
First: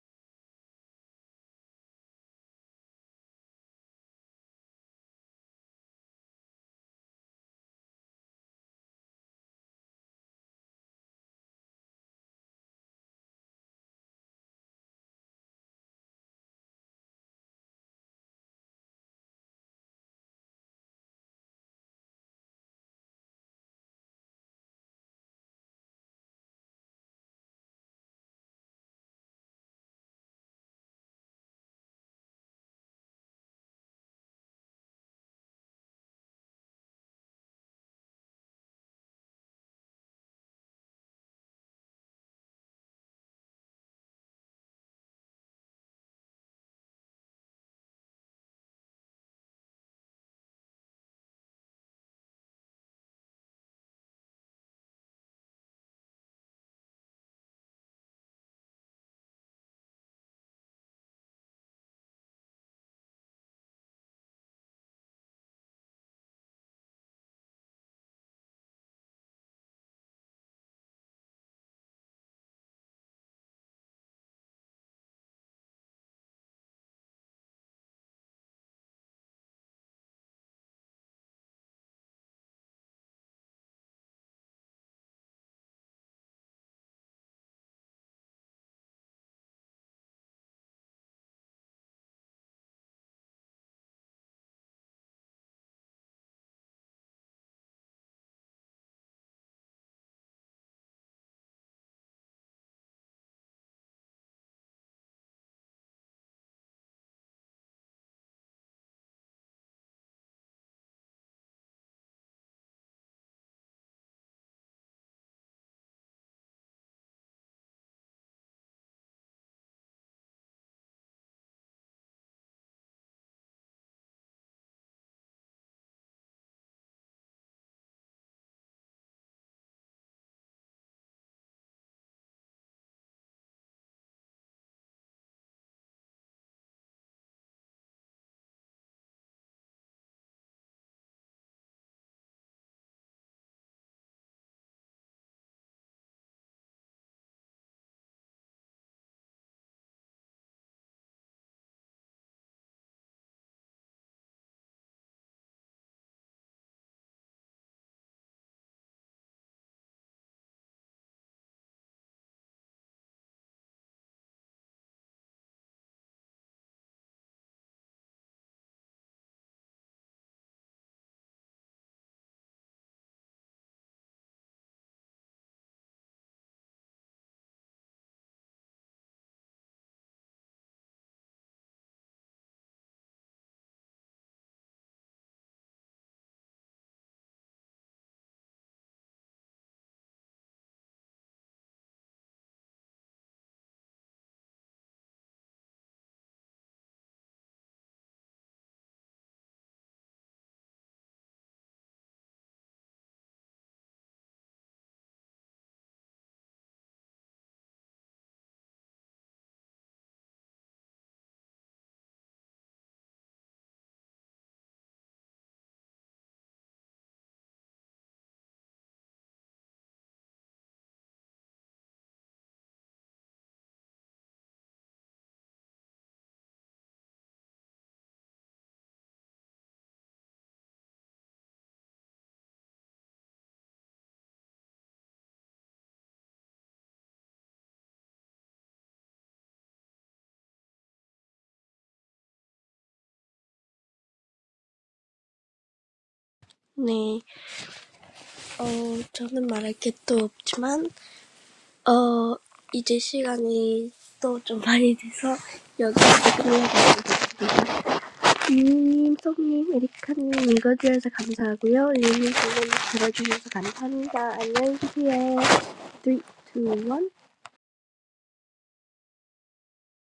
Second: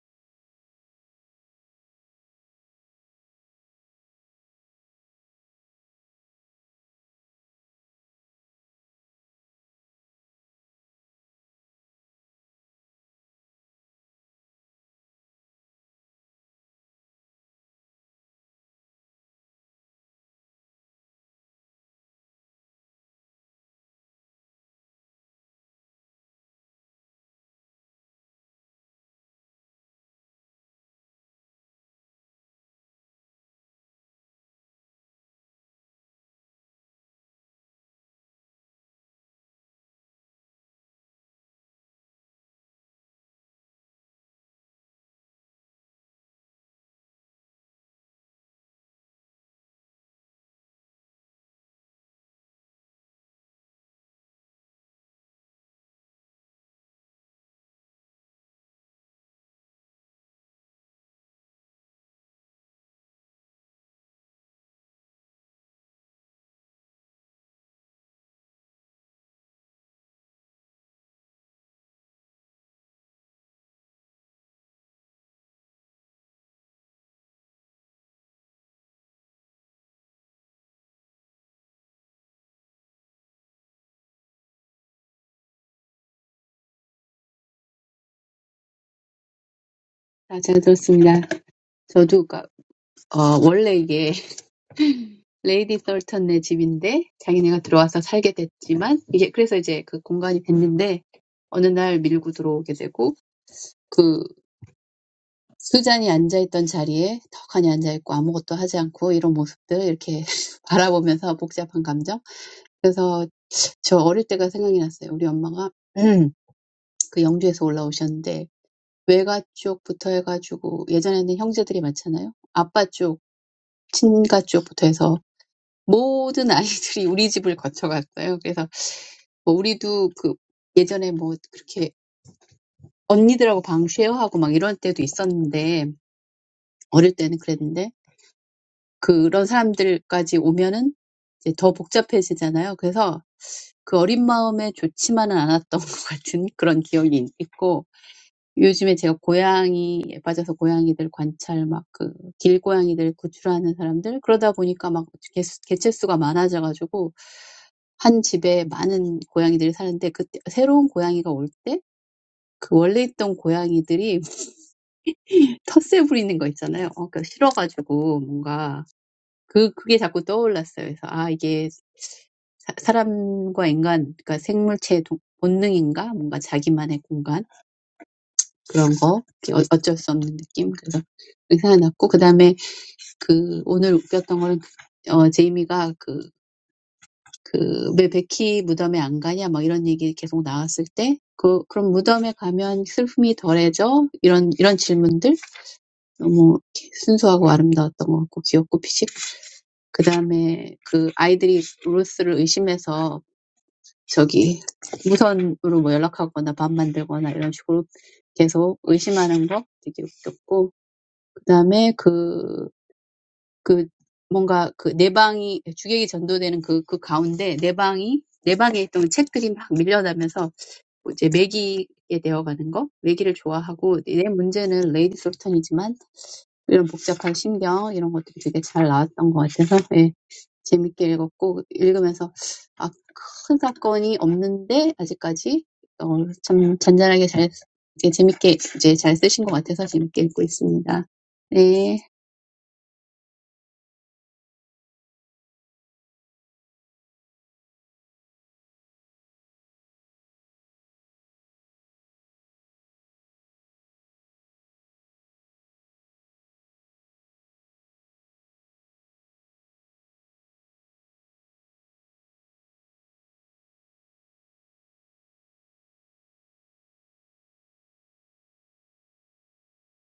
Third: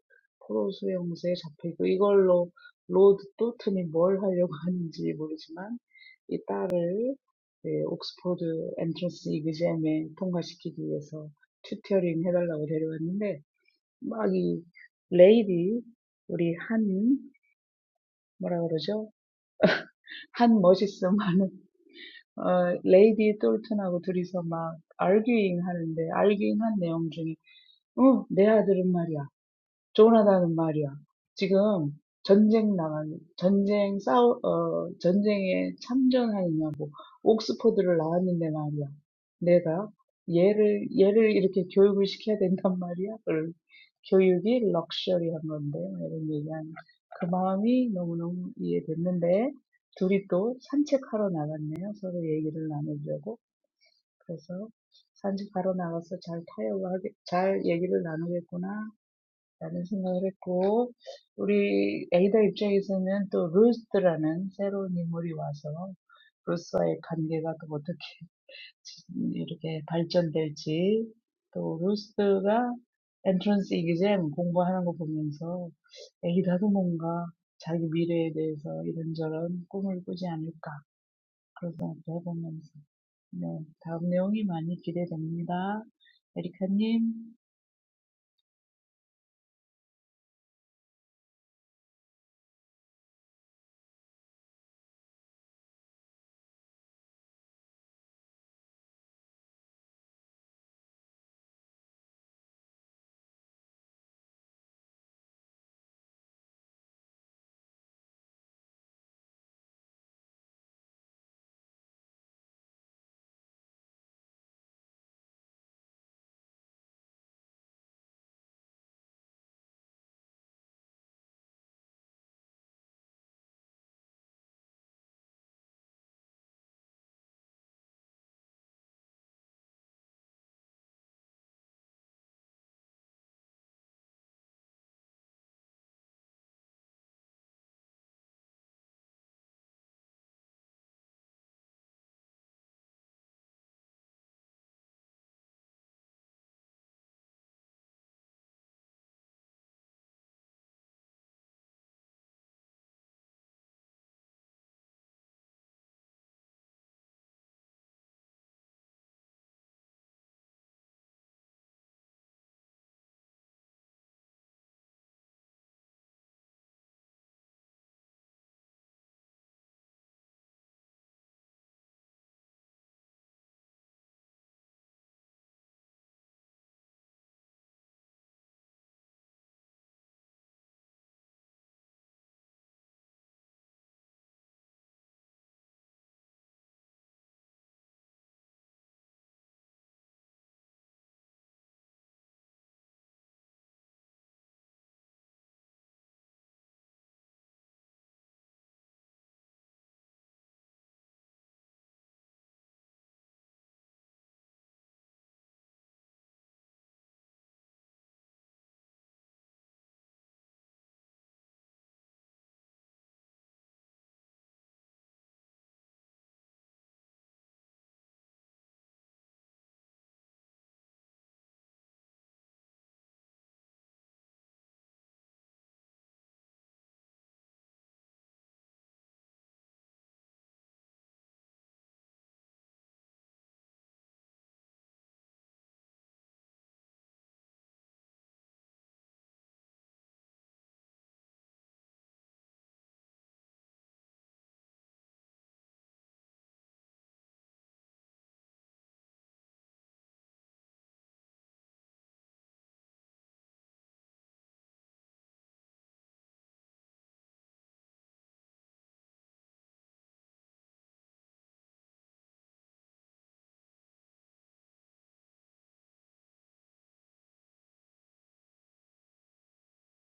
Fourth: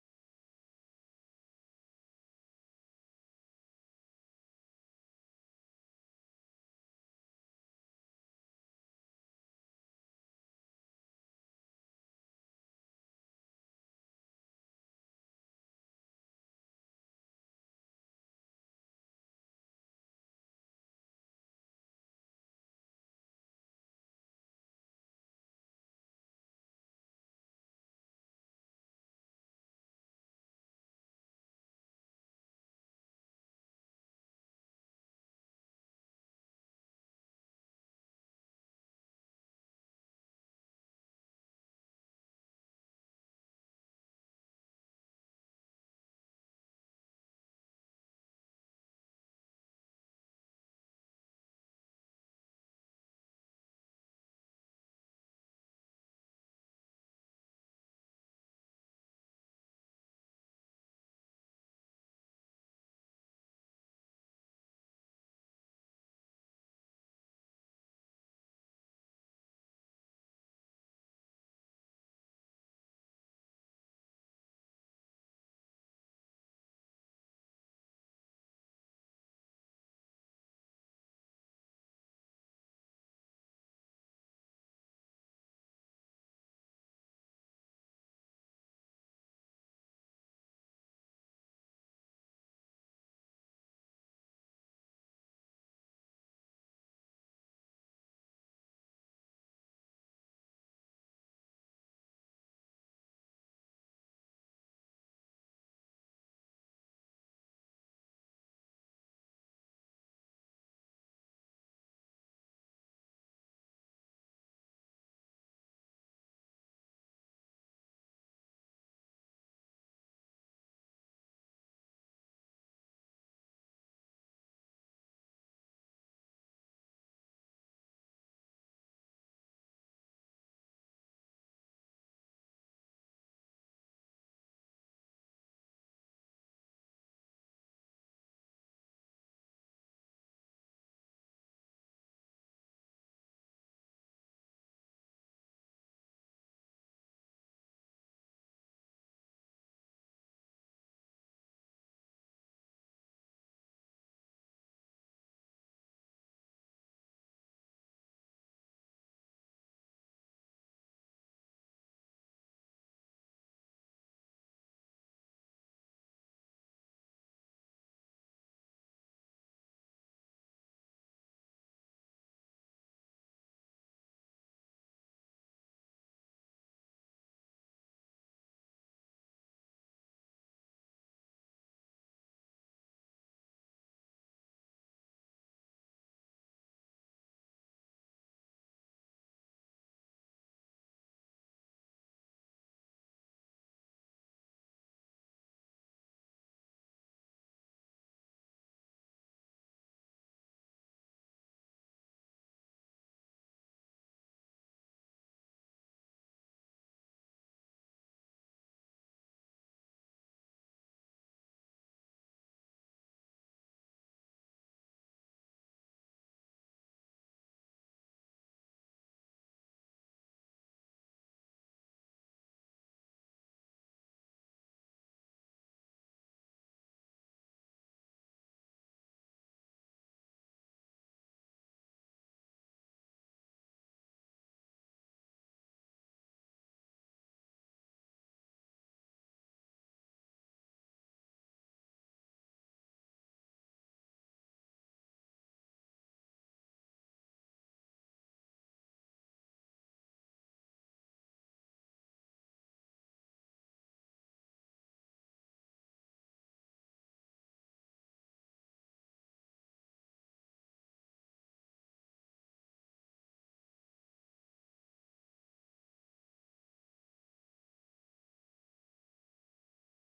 [SPEAKER 3] 포로스 형사에 잡혀있고, 이걸로 로드 또튼이 뭘 하려고 *laughs* 하는지 모르지만, 이 딸을 네, 옥스포드 엔트런스 이그잼에 통과시키기 위해서 튜토링 해달라고 데려왔는데 막 이 레이디 우리 한 뭐라 그러죠? 한 멋있음 하는 어 레이디 똘튼하고 둘이서 막 arguing 하는데 arguing 한 내용 중에 어 내 아들은 말이야 조나단은 말이야. 지금 전쟁 나간, 전쟁 싸우, 어, 전쟁에 참전하느냐고, 옥스퍼드를 나왔는데 말이야. 내가 얘를, 얘를 이렇게 교육을 시켜야 된단 말이야. 그걸 교육이 럭셔리한 건데, 뭐 이런 얘기하는 그 마음이 너무너무 이해됐는데, 둘이 또 산책하러 나갔네요. 서로 얘기를 나누려고. 그래서 산책하러 나가서 잘 타협을 하게, 잘 얘기를 나누겠구나 라는 생각을 했고, 우리 에이다 입장에서는 또 루스라는 새로운 인물이 와서 루스와의 관계가 또 어떻게 이렇게 발전될지, 또 루스가 엔트런스 이기잼 공부하는 거 보면서 에이다도 뭔가 자기 미래에 대해서 이런저런 꿈을 꾸지 않을까 그런 생각도 해보면서 네, 다음 내용이 많이 기대됩니다. 에리카님.
[SPEAKER 4] 다 잘 들었습니다. 저도 가- 어, 원래 이게 *laughs* 레이디 썰턴네 집인데 자기네가 들어와서 살게 됐지만 이게 그래서 이제 그 공간이 됐는데 어느 날 밀고 들어오게 되고 그 수잔이 앉아있던 자리에 턱하니 앉아있고 아무것도 하지 않고 이런 모습들 이렇게 *laughs* 바라보면서 복잡한 감정 그래서 저 어릴 때가 생각이 났어요. 우리 엄마가 *clears throat* 그 영주에서 올라오셨는데 외가 쪽부터 해가지고 예전에는 형제들이 많잖아요. 아빠 쪽, 친가 쪽부터 해서 모든 아이들이 우리 집을 거쳐갔어요. 그래서 뭐 우리도 그 예전에 뭐 그렇게 언니들하고 방 쉐어하고 막 이런 때도 있었는데 어릴 때는 그랬는데 그런 사람들까지 오면은 이제 더 복잡해지잖아요. 그래서 그 어린 마음에 좋지만은 않았던 *laughs* 것 같은 그런 기억이 있고 요즘에 제가 고양이에 빠져서 고양이들 관찰 막 그 길고양이들 구출하는 사람들 그러다 보니까 막 개수, 개체수가 많아져 가지고 한 집에 많은 고양이들이 사는데 그때 새로운 고양이가 올때그 원래 있던 고양이들이 *laughs* 텃세 부리는 거 있잖아요. 어, 그러니까 싫어 가지고 뭔가 그 그게 자꾸 떠올랐어요. 그래서 아 이게 사, 사람과 인간 그러니까 생물체의 동- 본능인가? 뭔가 자기만의 공간 그런 거 어- 어쩔 수 없는 느낌 그래서 의사 났고 그 다음에 그 오늘 웃겼던 거는 그- 어 제이미가 그그왜 베키 무덤에 안 가냐 막 이런 얘기 계속 나왔을 때 그, 그럼 무덤에 가면 슬픔이 덜해져? 이런, 이런 질문들? 너무 이렇게 순수하고 아름다웠던 것 같고, 귀엽고, 피식. 그 다음에 그 아이들이 루스를 의심해서 저기 무선으로 뭐 연락하거나 밥 만들거나 이런 식으로 계속 의심하는 거 되게 웃겼고, 그다음에 그, 그, 뭔가 그 내방이, 주객이 전도되는 그, 그 가운데 내방이, 내방에 있던 책들이 막 밀려나면서 이제 매기에 되어가는 거, 매기를 좋아하고, 내 문제는 레이디 솔턴이지만, 이런 복잡한 심경, 이런 것들이 되게 잘 나왔던 것 같아서, 예, 재밌게 읽었고, 읽으면서, 아, 큰 사건이 없는데, 아직까지, 어, 참 잔잔하게 잘, 이게 재밌게, 이제 잘 쓰신 것 같아서 재밌게 읽고 있습니다. 네.
[SPEAKER 2] 네, 어 저는 말할 게또 없지만 어, 이제 시간이 또 좀 많이 돼서 여기 끝내야겠습니다. 유님, 송님, 에리카님 읽어주셔서 감사하고요. 유님, 질문 들어주셔서 감사합니다. 안녕히 계세요. 3, 2, 1.